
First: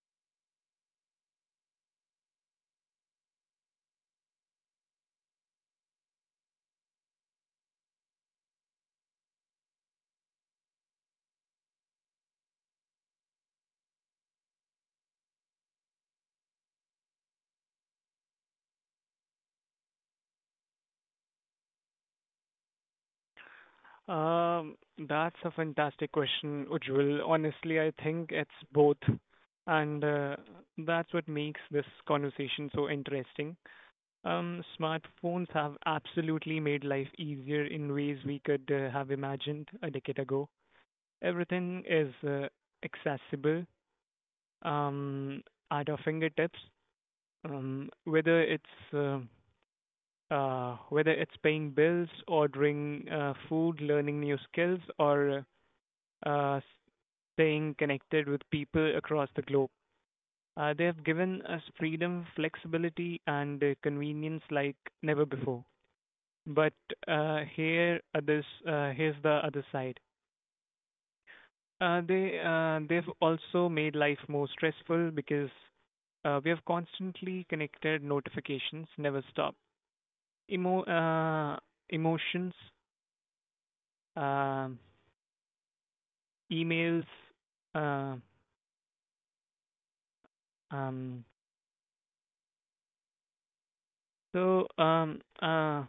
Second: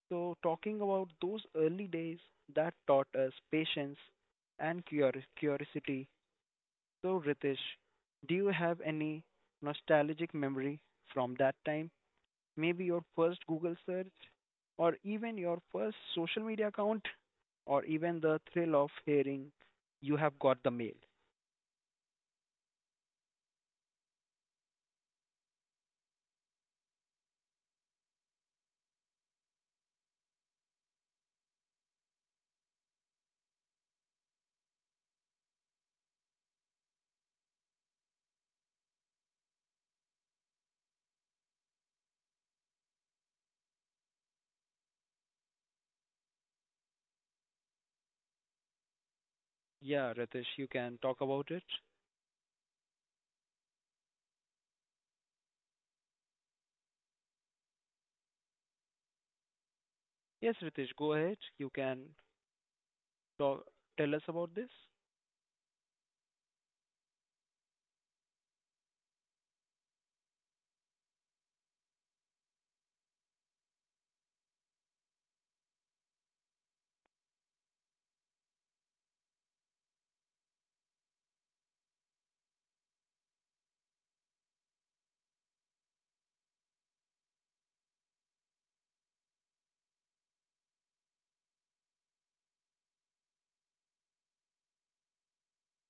Speaker 1: so, talking about those early days that taught us patience and curiosity. So, Ritesh, do you have any nostalgic memory from that time? Maybe your first Google search, or even your first social media account, or even the thrill of hearing you have got the mail.
Speaker 2: Um, that's a fantastic question, Ujjwal. Honestly, I think it's both, and that's what makes this conversation so interesting. Smartphones have absolutely made life easier in ways we could have imagined a decade ago. Everything is accessible, um, at our fingertips, um, whether it's uh,
Speaker 1: Yeah, Ritesh, you can
Speaker 2: whether
Speaker 1: talk
Speaker 2: it's
Speaker 1: about it.
Speaker 2: paying bills, ordering food, learning new skills, or uh, staying connected with people across the globe.
Speaker 1: Yes,
Speaker 2: They
Speaker 1: Ritesh,
Speaker 2: have
Speaker 1: go ahead.
Speaker 2: given us
Speaker 1: You can
Speaker 2: freedom, flexibility, and
Speaker 1: talk, tell us
Speaker 2: convenience
Speaker 1: about this.
Speaker 2: like never before. But here's the other side. They've also made life more stressful because we have constantly connected notifications, never stop. Emo- uh, emotions, um Emails. Uh, um, so, um, uh,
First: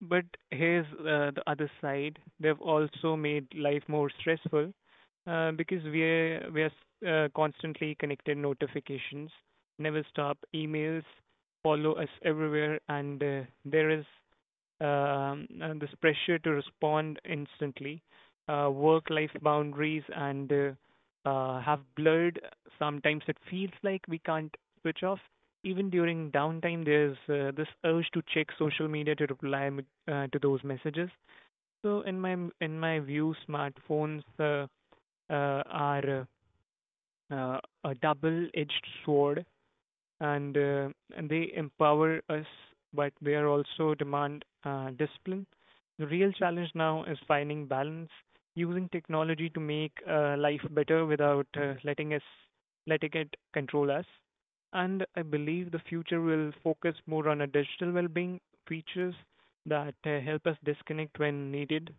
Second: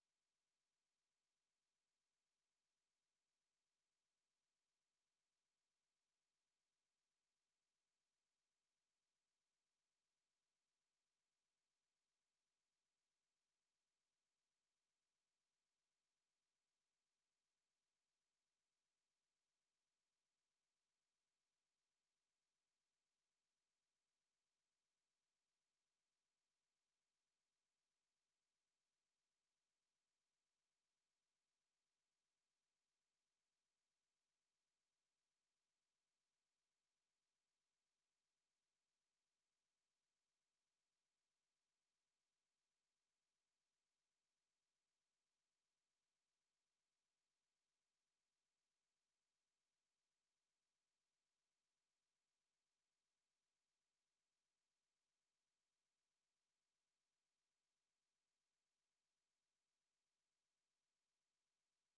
Speaker 2: but here's the other side. They've also made life more stressful because we're constantly connected notifications, never stop emails follow us everywhere, and there is and this pressure to respond instantly, work-life boundaries, and have blurred. Sometimes it feels like we can't switch off. Even during downtime, there's this urge to check social media to to those messages. So in my view, smartphones are uh, uh, a double-edged sword and uh, and they empower us, but they are also demand discipline. The real challenge now is finding balance, using technology to make life better without letting it control us. And I believe the future will focus more on a digital well-being features that help us disconnect when needed,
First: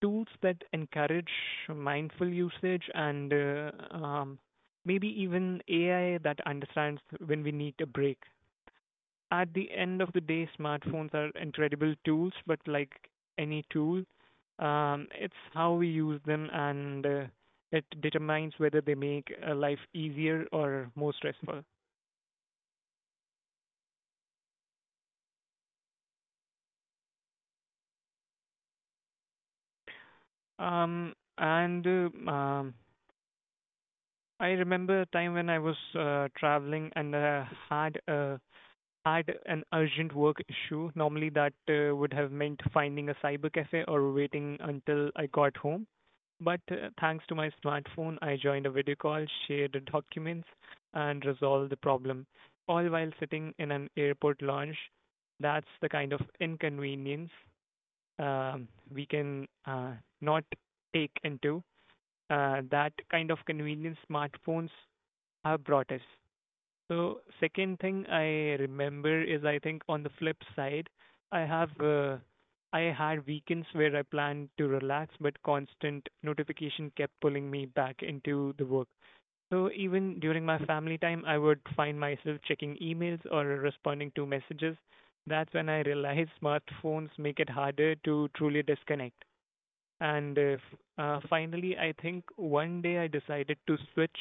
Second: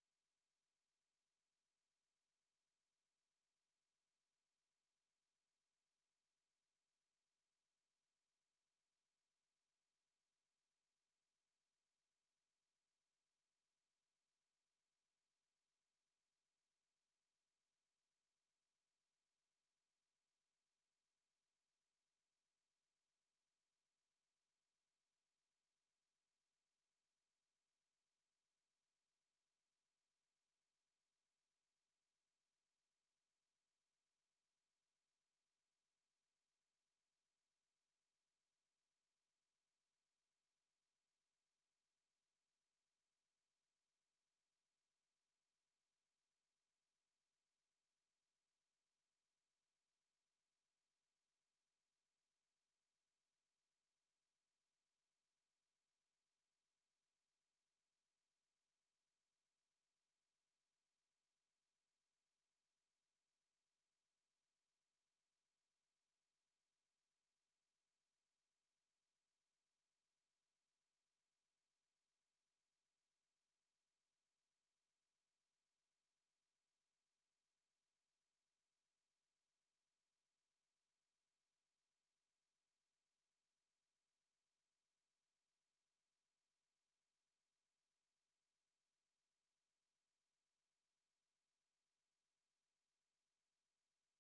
Speaker 2: tools that encourage mindful usage and maybe even AI that understands when we need a break. At the end of the day, smartphones are incredible tools, but like any tool, it's how we use them and it determines whether they make life easier or more stressful. And I remember a time when I was traveling and had a had an urgent work issue. Normally that would have meant finding a cyber cafe or waiting until I got home. But thanks to my smartphone, I joined a video call, shared documents, and resolved the problem, all while sitting in an airport lounge. That's the kind of inconvenience um, we can not take into. That kind of convenience smartphones have brought us. So second thing I remember is I think on the flip side, I have uh, I had weekends where I planned to relax, but constant notification kept pulling me back into the work. So even during my family time, I would find myself checking emails or responding to messages. That's when I realized smartphones make it harder to truly disconnect. And finally, I think one day I decided to switch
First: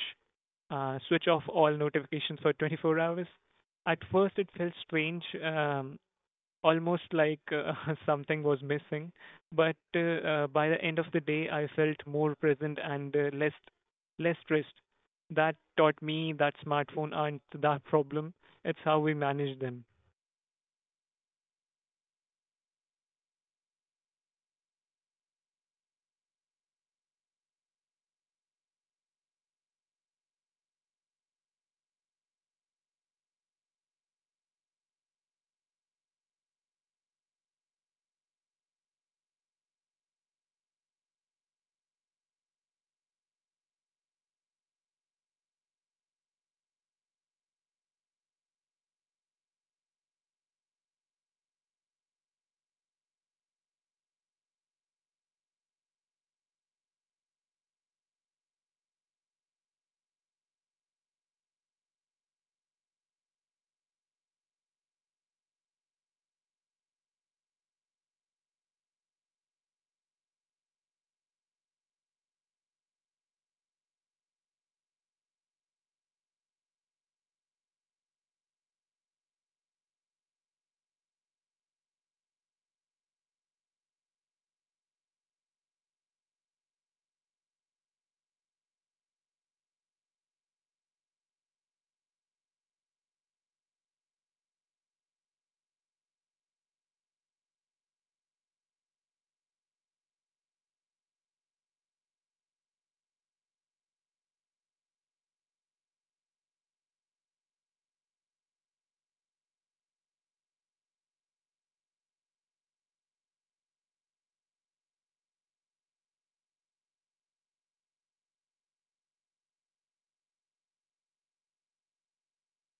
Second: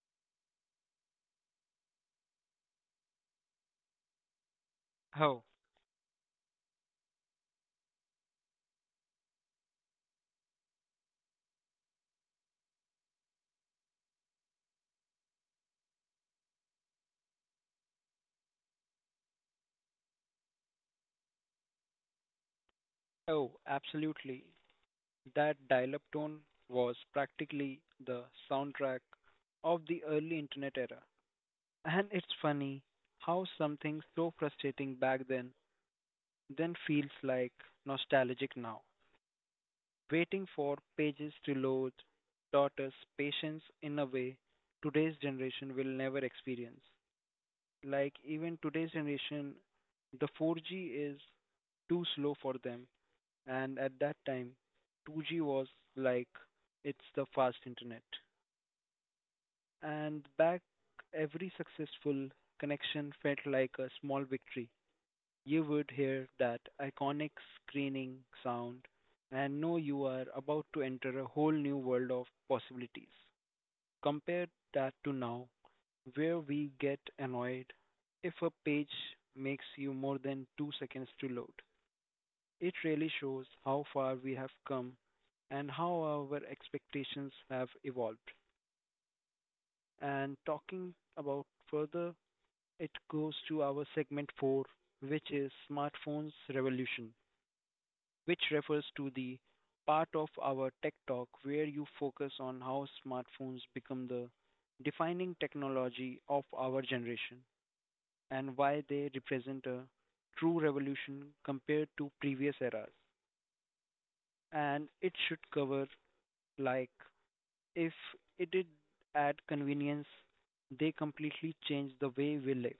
Speaker 2: uh, switch off all notifications for 24 hours. At first, it felt strange,
Speaker 1: Oh,
Speaker 2: almost like something was missing. But by the end of the day, I felt more present and less less stressed. That taught me that smartphone aren't that problem. It's how we manage them.
Speaker 1: oh, absolutely. That dial-up tone was practically the soundtrack of the early internet era. And it's funny how something so frustrating back then feels like nostalgic now. Waiting for pages to load daughters patience in a way today's generation will never experience. Like even today's generation, the 4G is too slow for them, and at that time 2G was like it's the fast internet. And back every successful connection felt like a small victory. You would hear that iconic screening sound and know you are about to enter a whole new world of possibilities. Compare that to now, where we get annoyed if a page makes you more than 2 seconds to load. It really shows how far we have come and how our expectations have evolved. And talking about further, it goes to our segment 4, which is Smartphones Revolution, which refers to the part of our tech talk where you focus on how smartphones become the defining technology of our generation and why they represent a true revolution compared to previous eras. And it should cover, like, if it did add convenience, they completely change the way we live.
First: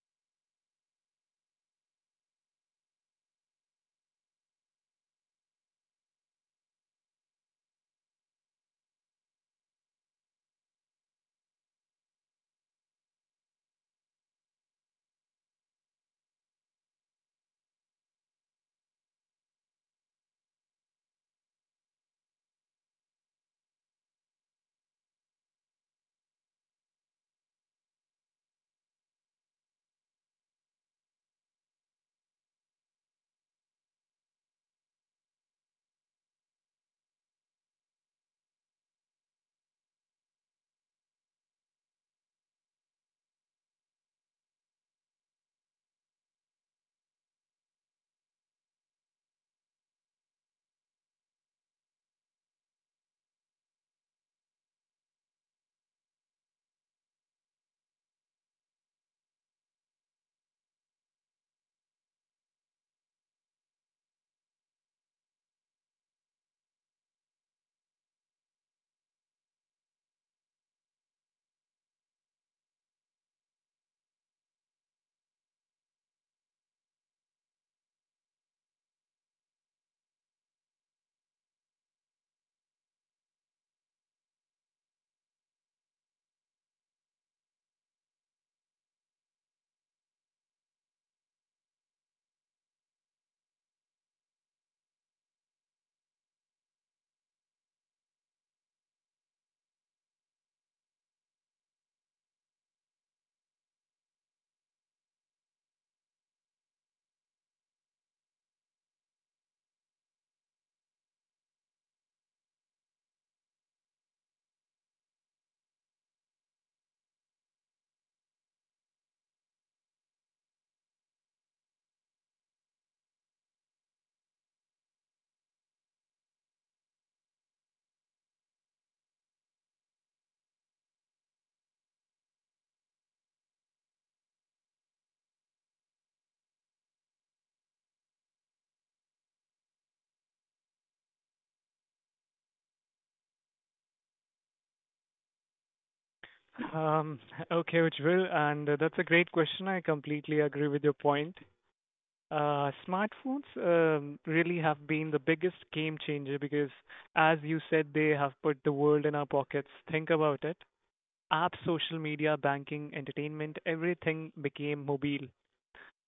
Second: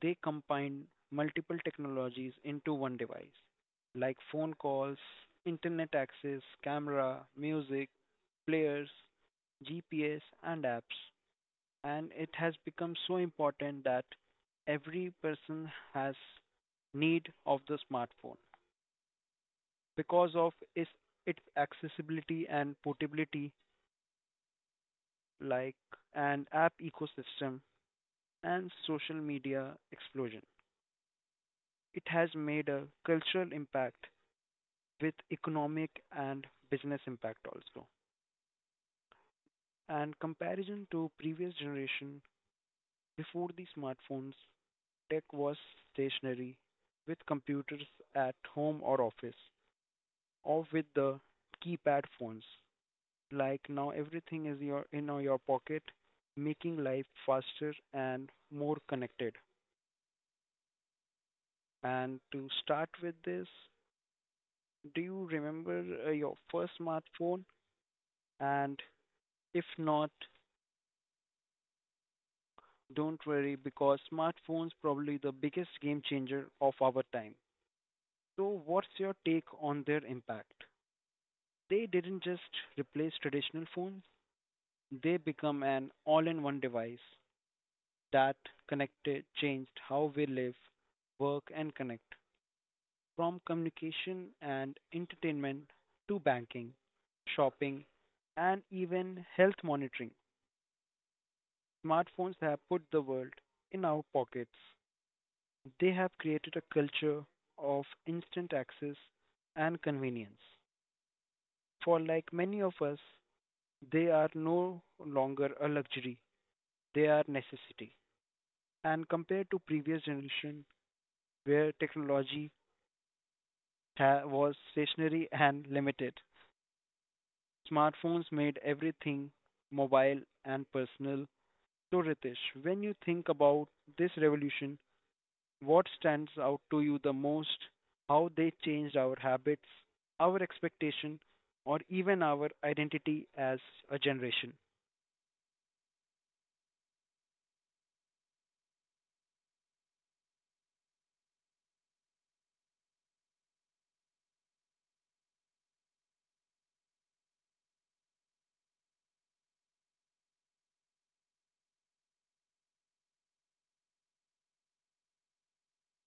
Speaker 1: They combine multiple technologies into one device, like phone calls, internet access, camera, music, players, GPS, and apps. And it has become so important that every person has need of the smartphone because of its accessibility and portability, like an app ecosystem and social media explosion. It has made a cultural impact with economic and business impact also. And comparison to previous generation before the smartphones, tech was stationary with computers at home or office or with the keypad phones. Like now everything is your in your pocket, making life faster and more connected. And to start with this, do you remember your first smartphone? And if not, don't worry because smartphones probably the biggest game changer of our time. So what's your take on their impact? They didn't just replace traditional phones, they become an all-in-one device that connected changed how we live, work and connect. From communication and entertainment to banking, shopping, and even health monitoring. Smartphones have put the world in our pockets. They have created a culture of instant access and convenience. For like many of us, they are no longer a luxury, they are necessity. And compared to previous generation where technology was stationary and limited, smartphones made everything mobile and personal. So, Ritesh, when you think about this revolution, what stands out to you the most? How they changed our habits, our expectation, or even our identity as a generation?
Speaker 2: Um, okay, Ujjwal, and that's a great question. I completely agree with your point. Smartphones really have been the biggest game changer because, as you said, they have put the world in our pockets. Think about it. Apps, social media, banking, entertainment, everything became mobile.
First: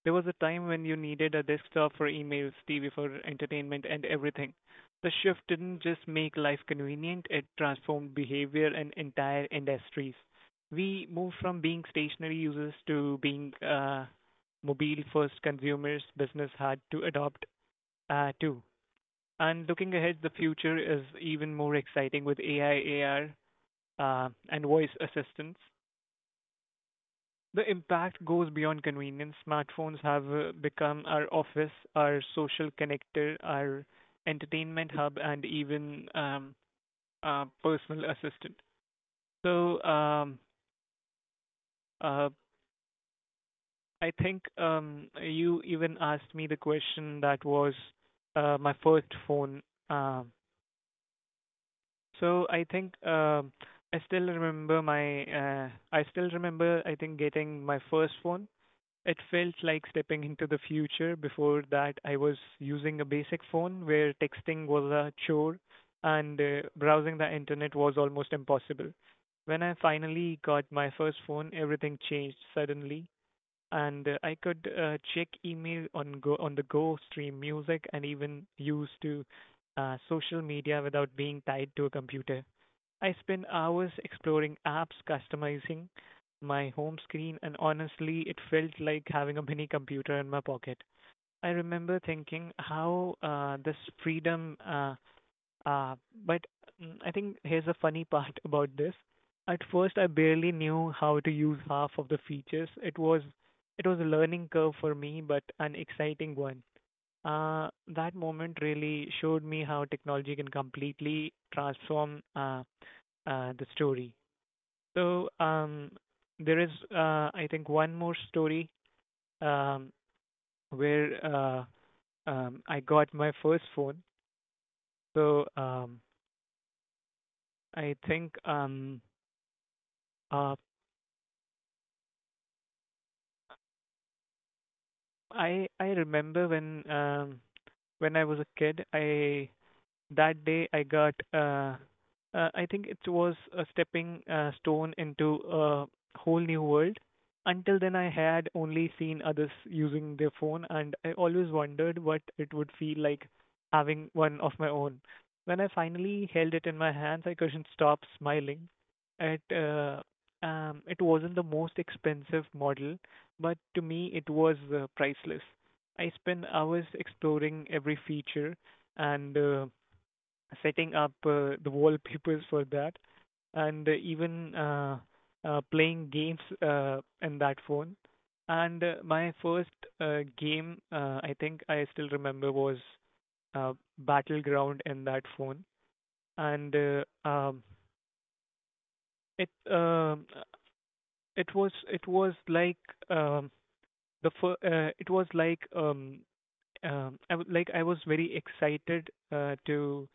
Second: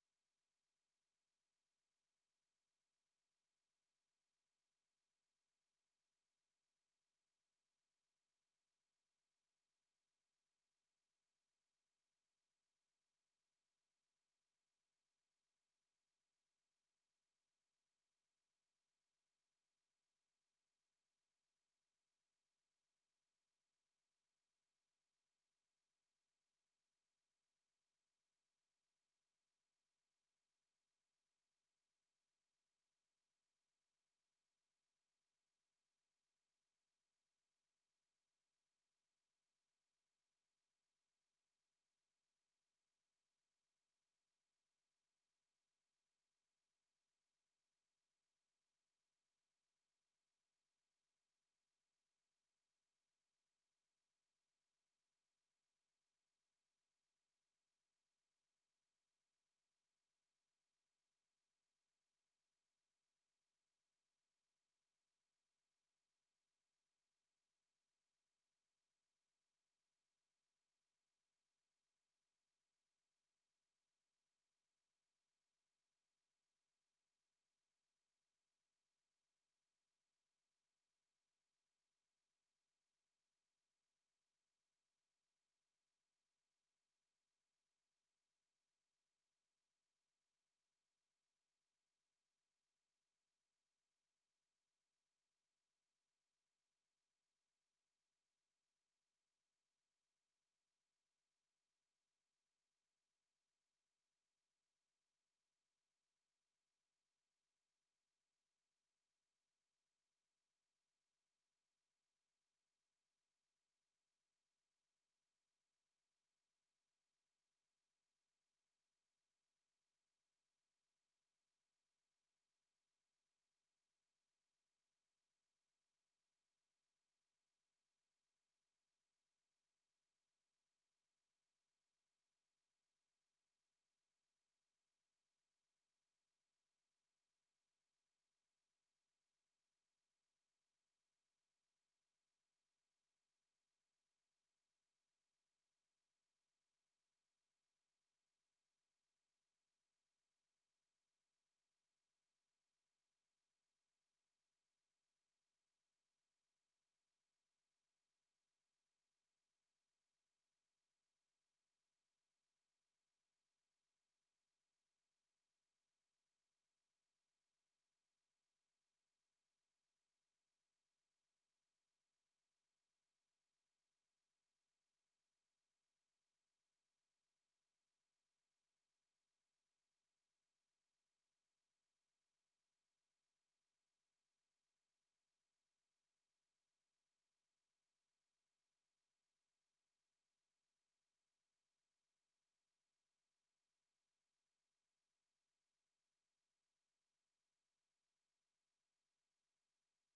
Speaker 2: There was a time when you needed a desktop for emails, TV for entertainment, and everything. The shift didn't just make life convenient, it transformed behavior and entire industries. We moved from being stationary users to being mobile first consumers. Business had to adopt too. And looking ahead, the future is even more exciting with AI, AR, and voice assistants. The impact goes beyond convenience. Smartphones have become our office, our social connector, our entertainment hub, and even personal assistant. So uh, I think you even asked me the question that was my first phone. Um, so I think I still remember my I still remember I think getting my first phone. It felt like stepping into the future. Before that, I was using a basic phone where texting was a chore and browsing the internet was almost impossible. When I finally got my first phone, everything changed suddenly, and I could check email on go on the go, stream music, and even use to social media without being tied to a computer. I spend hours exploring apps, customizing my home screen, and honestly, it felt like having a mini computer in my pocket. I remember thinking how this freedom, uh, but I think here's a funny part about this. At first, I barely knew how to use half of the features. It was a learning curve for me, but an exciting one. That moment really showed me how technology can completely transform the story. So um, there is, I think, one more story um, where I got my first phone. So um, I think um, uh, I remember when I was a kid, I that day I got, I think it was a stepping stone into a whole new world. Until then, I had only seen others using their phone, and I always wondered what it would feel like having one of my own. When I finally held it in my hands, I couldn't stop smiling. It uh, it wasn't the most expensive model, but to me it was priceless. I spent hours exploring every feature, and setting up the wallpapers for that, and even playing games in that phone. And my first game, I think I still remember, was uh, Battleground in that phone, and it it was like um, it was like I like I was very excited to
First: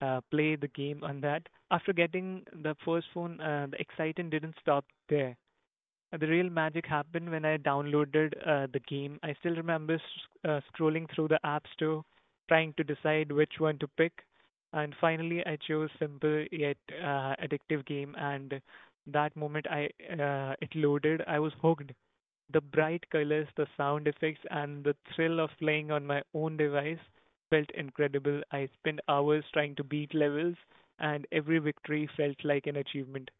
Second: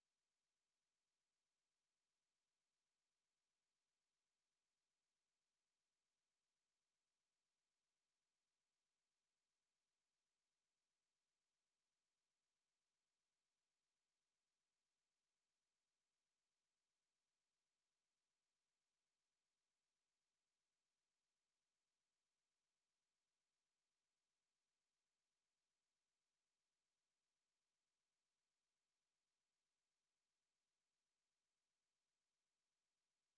Speaker 2: play the game on that. After getting the first phone, the excitement didn't stop there. The real magic happened when I downloaded the game. I still remember scrolling through the App Store, trying to decide which one to pick, and finally I chose simple yet addictive game. And that moment I it loaded, I was hooked, the bright colors, the sound effects, and the thrill of playing on my own device felt incredible. I spent hours trying to beat levels, and every victory felt like an achievement.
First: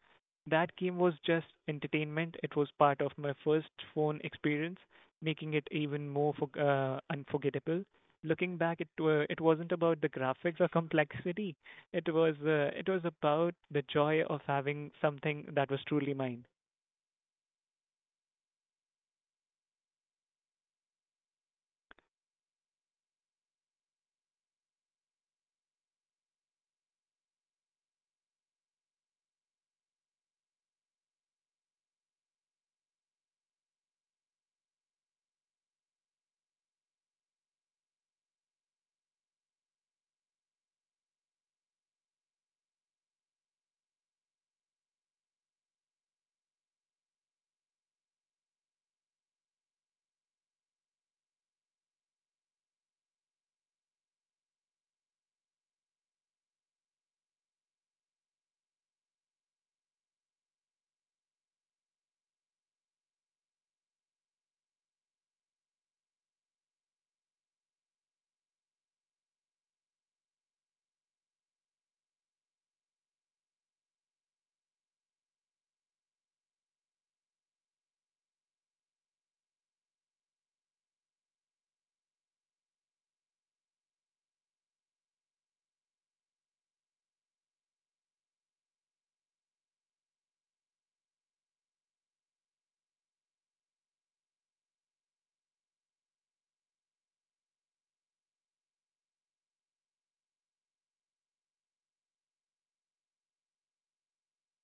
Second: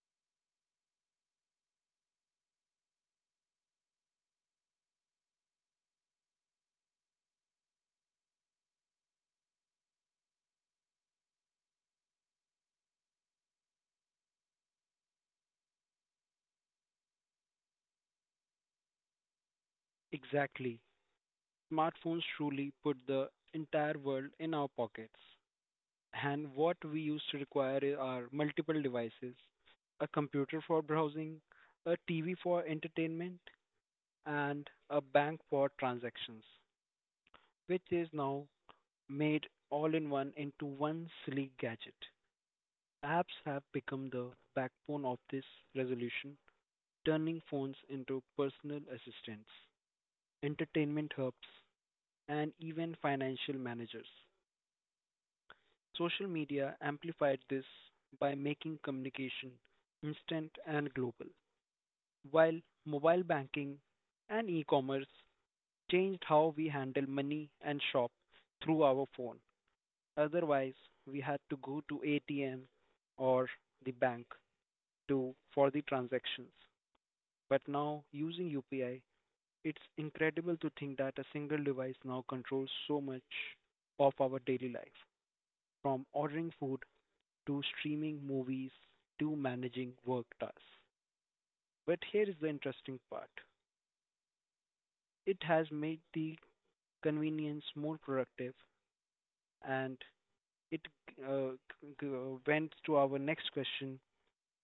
Speaker 2: That game was just entertainment, it was part of my first phone experience, making it even more unforgettable. Looking back, it wasn't about the graphics or complexity. It was about the joy of having something that was truly mine.
Speaker 1: Exactly. Smartphones truly put the entire world in our pockets. And what we used to require are multiple devices, a computer for browsing, a TV for entertainment, and a bank for transactions, which is now made all in one into one sleek gadget. Apps have become the backbone of this resolution, turning phones into personal assistants, entertainment hubs, and even financial managers. Social media amplified this by making communication instant and global, while mobile banking and e commerce changed how we handle money and shop through our phone. Otherwise, we had to go to ATM or the bank to for the transactions. But now using UPI, it's incredible to think that a single device now controls so much of our daily life, from ordering food to streaming movies to managing work tasks. But here is the interesting part. It has made the convenience more productive and it uh, g- went to our next question.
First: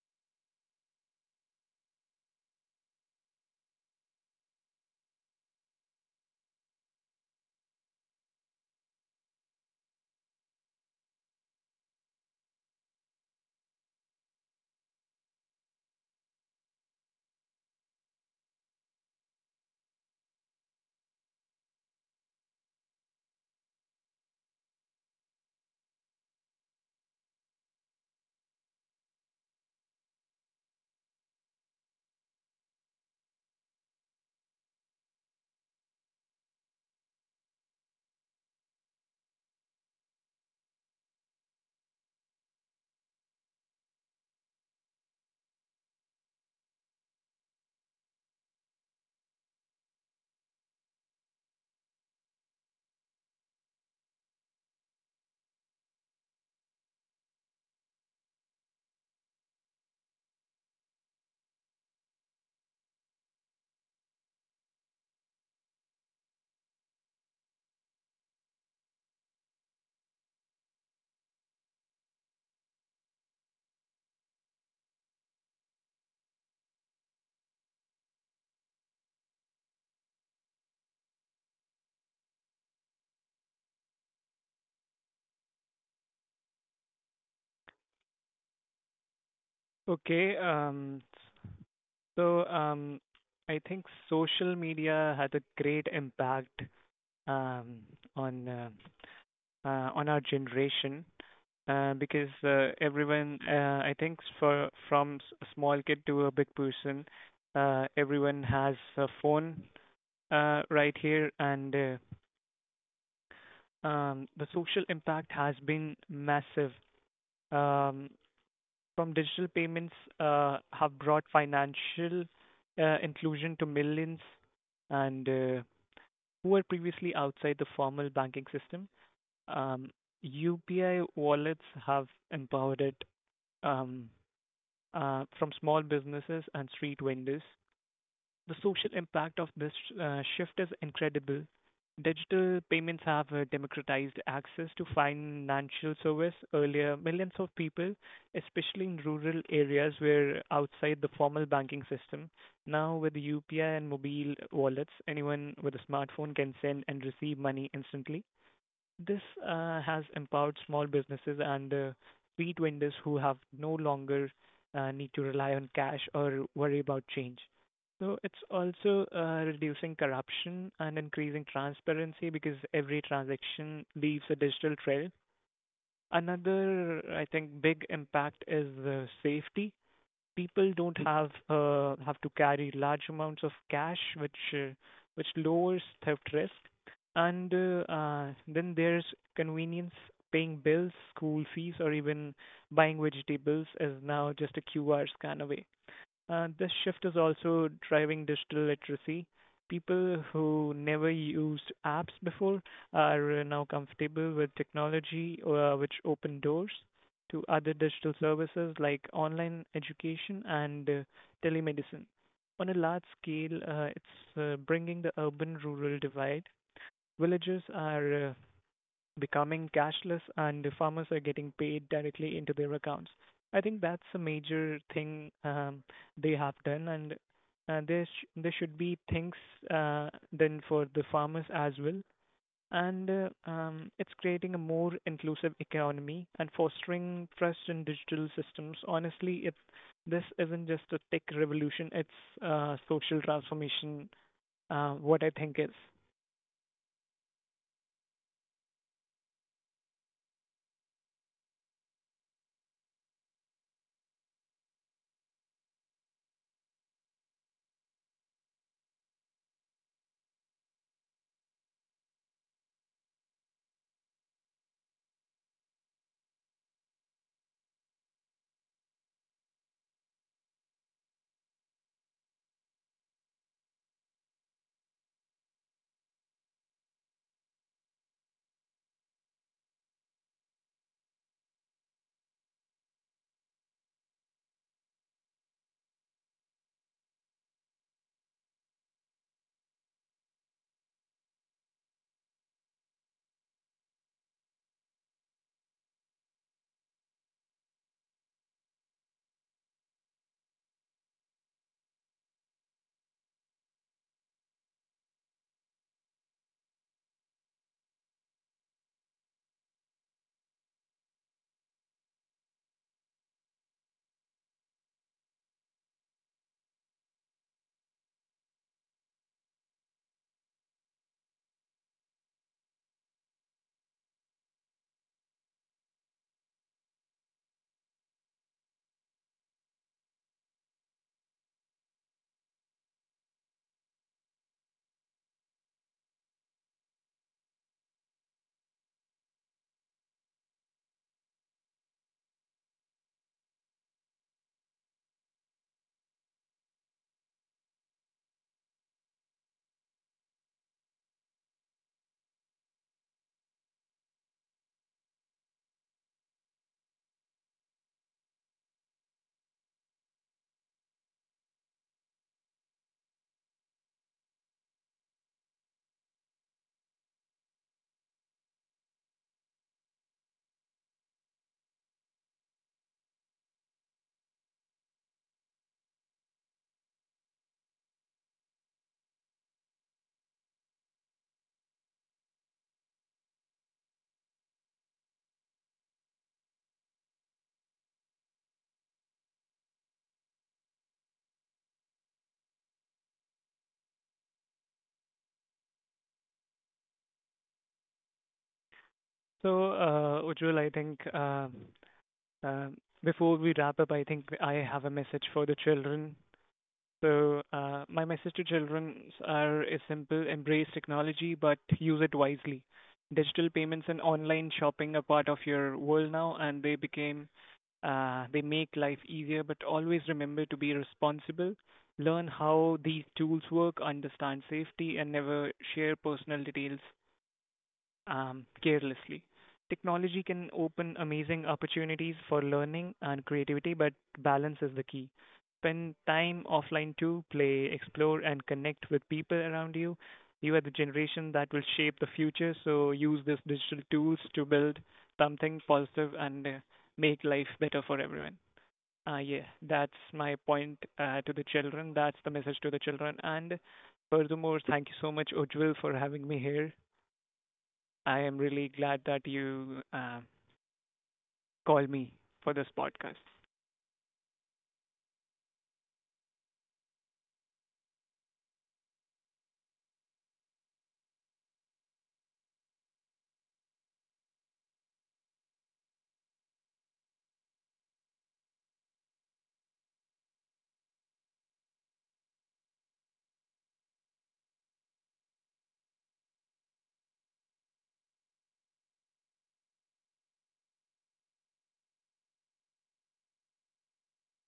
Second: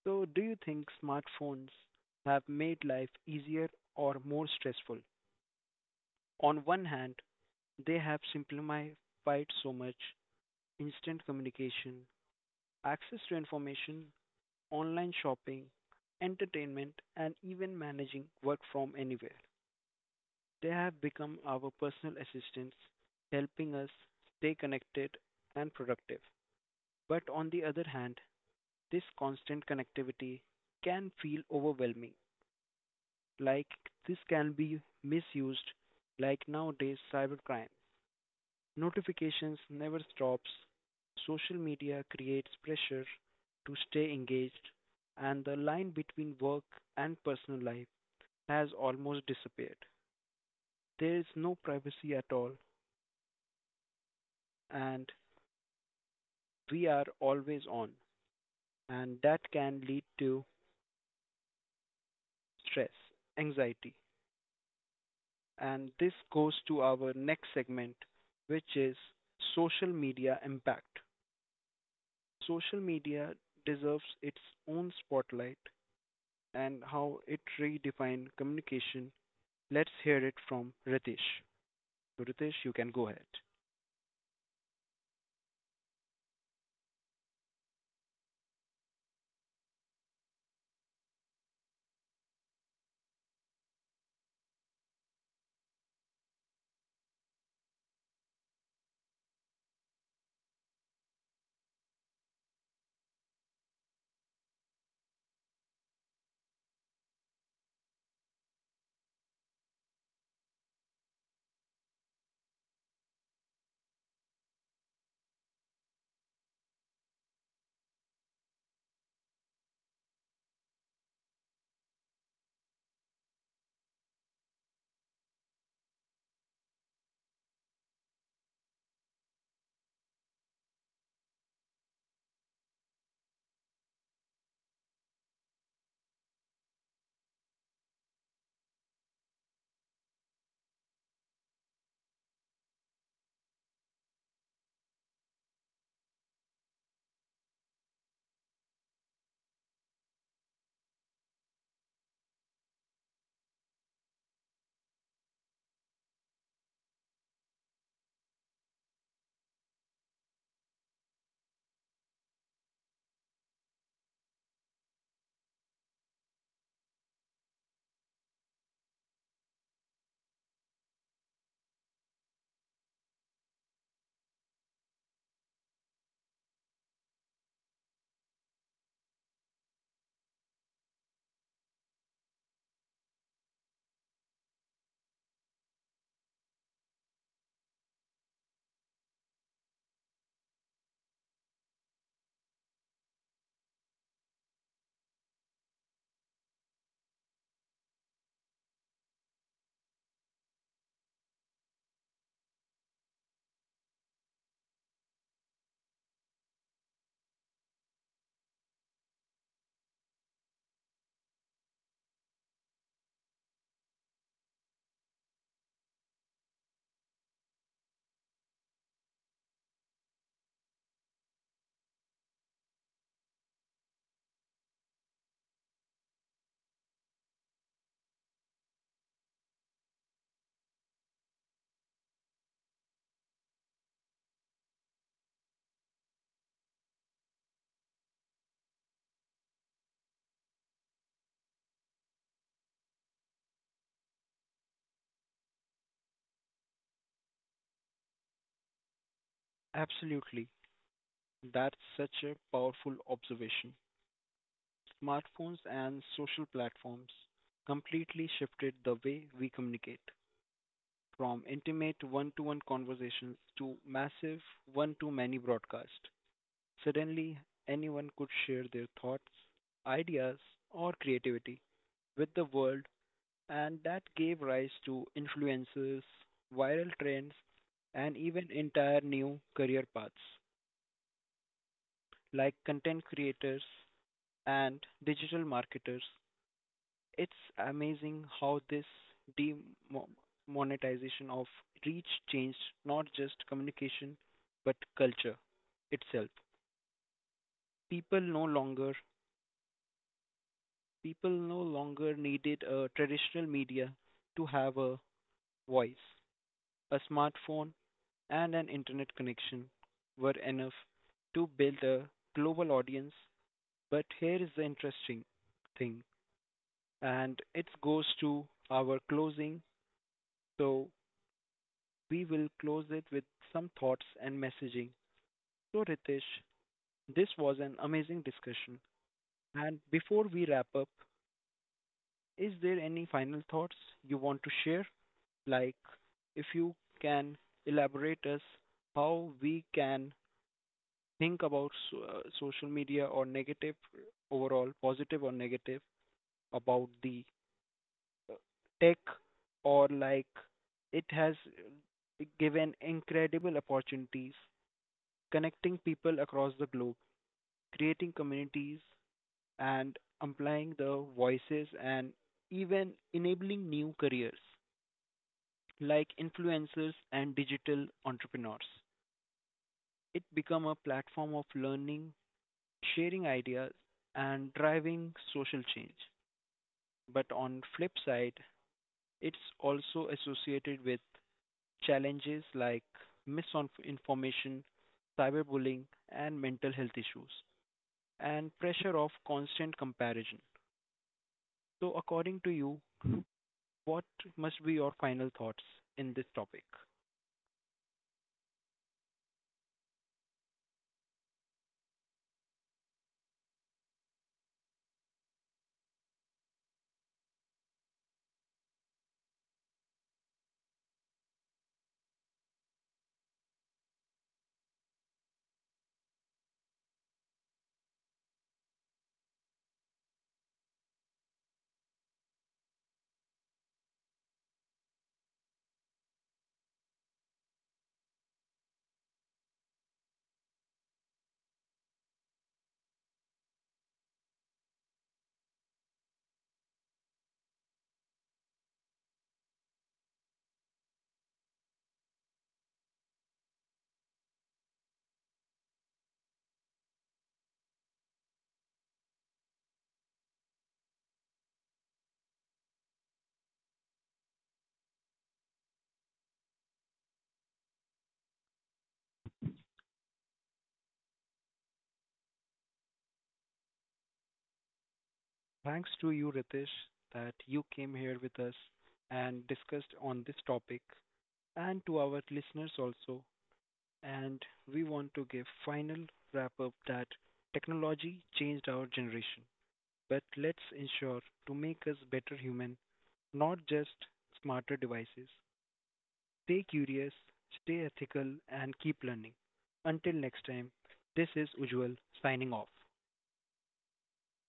Speaker 1: So, do you think smartphones have made life easier or more stressful? On one hand, they have simplified so much, instant communication, access to information, online shopping, entertainment, and even managing work from anywhere. They have become our personal assistants, helping us stay connected and productive. But on the other hand, this constant connectivity can feel overwhelming. Like this can be misused, like nowadays cybercrime. Notifications never stops. Social media creates pressure to stay engaged and the line between work and personal life has almost disappeared. There is no privacy at all and we are always on, and that can lead to stress, anxiety, and this goes to our next segment, which is social media impact. Social media deserves its own spotlight and how it redefined communication. Let's hear it from Ritesh. So, Ritesh, you can go ahead.
Speaker 2: Okay. So, I think social media had a great impact um, on uh, on our generation because everyone, I think, for from a small kid to a big person, everyone has a phone right here, and the social impact has been massive. Um, from digital payments have brought financial inclusion to millions and who were previously outside the formal banking system. UPI wallets have empowered it um, from small businesses and street vendors, the social impact of this shift is incredible. Digital payments have democratized access to financial service. Earlier, millions of people, especially in rural areas, were outside the formal banking system. Now, with UPI and mobile wallets, anyone with a smartphone can send and receive money instantly. This has empowered small businesses and street vendors who have no longer need to rely on cash or worry about change. So it's also reducing corruption and increasing transparency because every transaction leaves a digital trail. Another, I think, big impact is safety. People don't have to carry large amounts of cash, which lowers theft risk. And then there's convenience. Paying bills, school fees, or even buying vegetables is now just a QR scan away. This shift is also driving digital literacy. People who never used apps before are now comfortable with technology, which open doors to other digital services like online education and telemedicine. On a large scale, it's bringing the urban-rural divide. Villages are becoming cashless and the farmers are getting paid directly into their accounts. I think that's a major thing they have done, and there should be things uh, done for the farmers as well. And it's creating a more inclusive economy and fostering trust in digital systems. Honestly, it this isn't just a tech revolution; it's social transformation. What I think is.
Speaker 1: Absolutely. That's such a powerful observation. Smartphones and social platforms completely shifted the way we communicate, from intimate one to one conversations to massive one to many broadcasts. Suddenly, anyone could share their thoughts, ideas, or creativity with the world, and that gave rise to influencers, viral trends, and even entire new career paths like content creators and digital marketers. It's amazing how this demonetization of reach changed not just communication but culture itself. People no longer people no longer needed a traditional media to have a voice. A smartphone and an internet connection were enough to build a global audience. But here is the interesting thing, and it goes to our closing. So we will close it with some thoughts and messaging. So, Ritesh, this was an amazing discussion. And before we wrap up, is there any final thoughts you want to share? Like if you can elaborate us how we can think about social media or negative, overall, positive or negative about the uh, tech, or like it has given incredible opportunities connecting people across the globe, creating communities and amplifying the voices and even enabling new careers like influencers and digital entrepreneurs. It became a platform of learning, sharing ideas, and driving social change. But on flip side, it's also associated with challenges like misinformation, cyberbullying, and mental health issues, and pressure of constant comparison. So, according to you, what must be your final thoughts in this topic?
Speaker 2: So, Ujjwal, I think Um, before we wrap up, I think I have a message for the children. So, my message to children are, is simple: embrace technology, but use it wisely. Digital payments and online shopping are part of your world now, and they became, they make life easier, but always remember to be responsible. Learn how these tools work, understand safety, and never share personal details carelessly. Technology can open amazing opportunities for learning and creativity, but balance is the key. Spend time offline to play, explore, and connect with people around you. You are the generation that will shape the future, so use these digital tools to build something positive and make life better for everyone. Yeah, that's my point to the children. That's the message to the children. And furthermore, thank you so much, Ujjwal, for having me here. I am really glad that you called me for this podcast.
Speaker 1: Thanks to you, Ritesh, that you came here with us and discussed on this topic and to our listeners also. And we want to give final wrap up that technology changed our generation, but let's ensure to make us better human, not just smarter devices. Stay curious, stay ethical, and keep learning. Until next time, this is Ujwal signing off.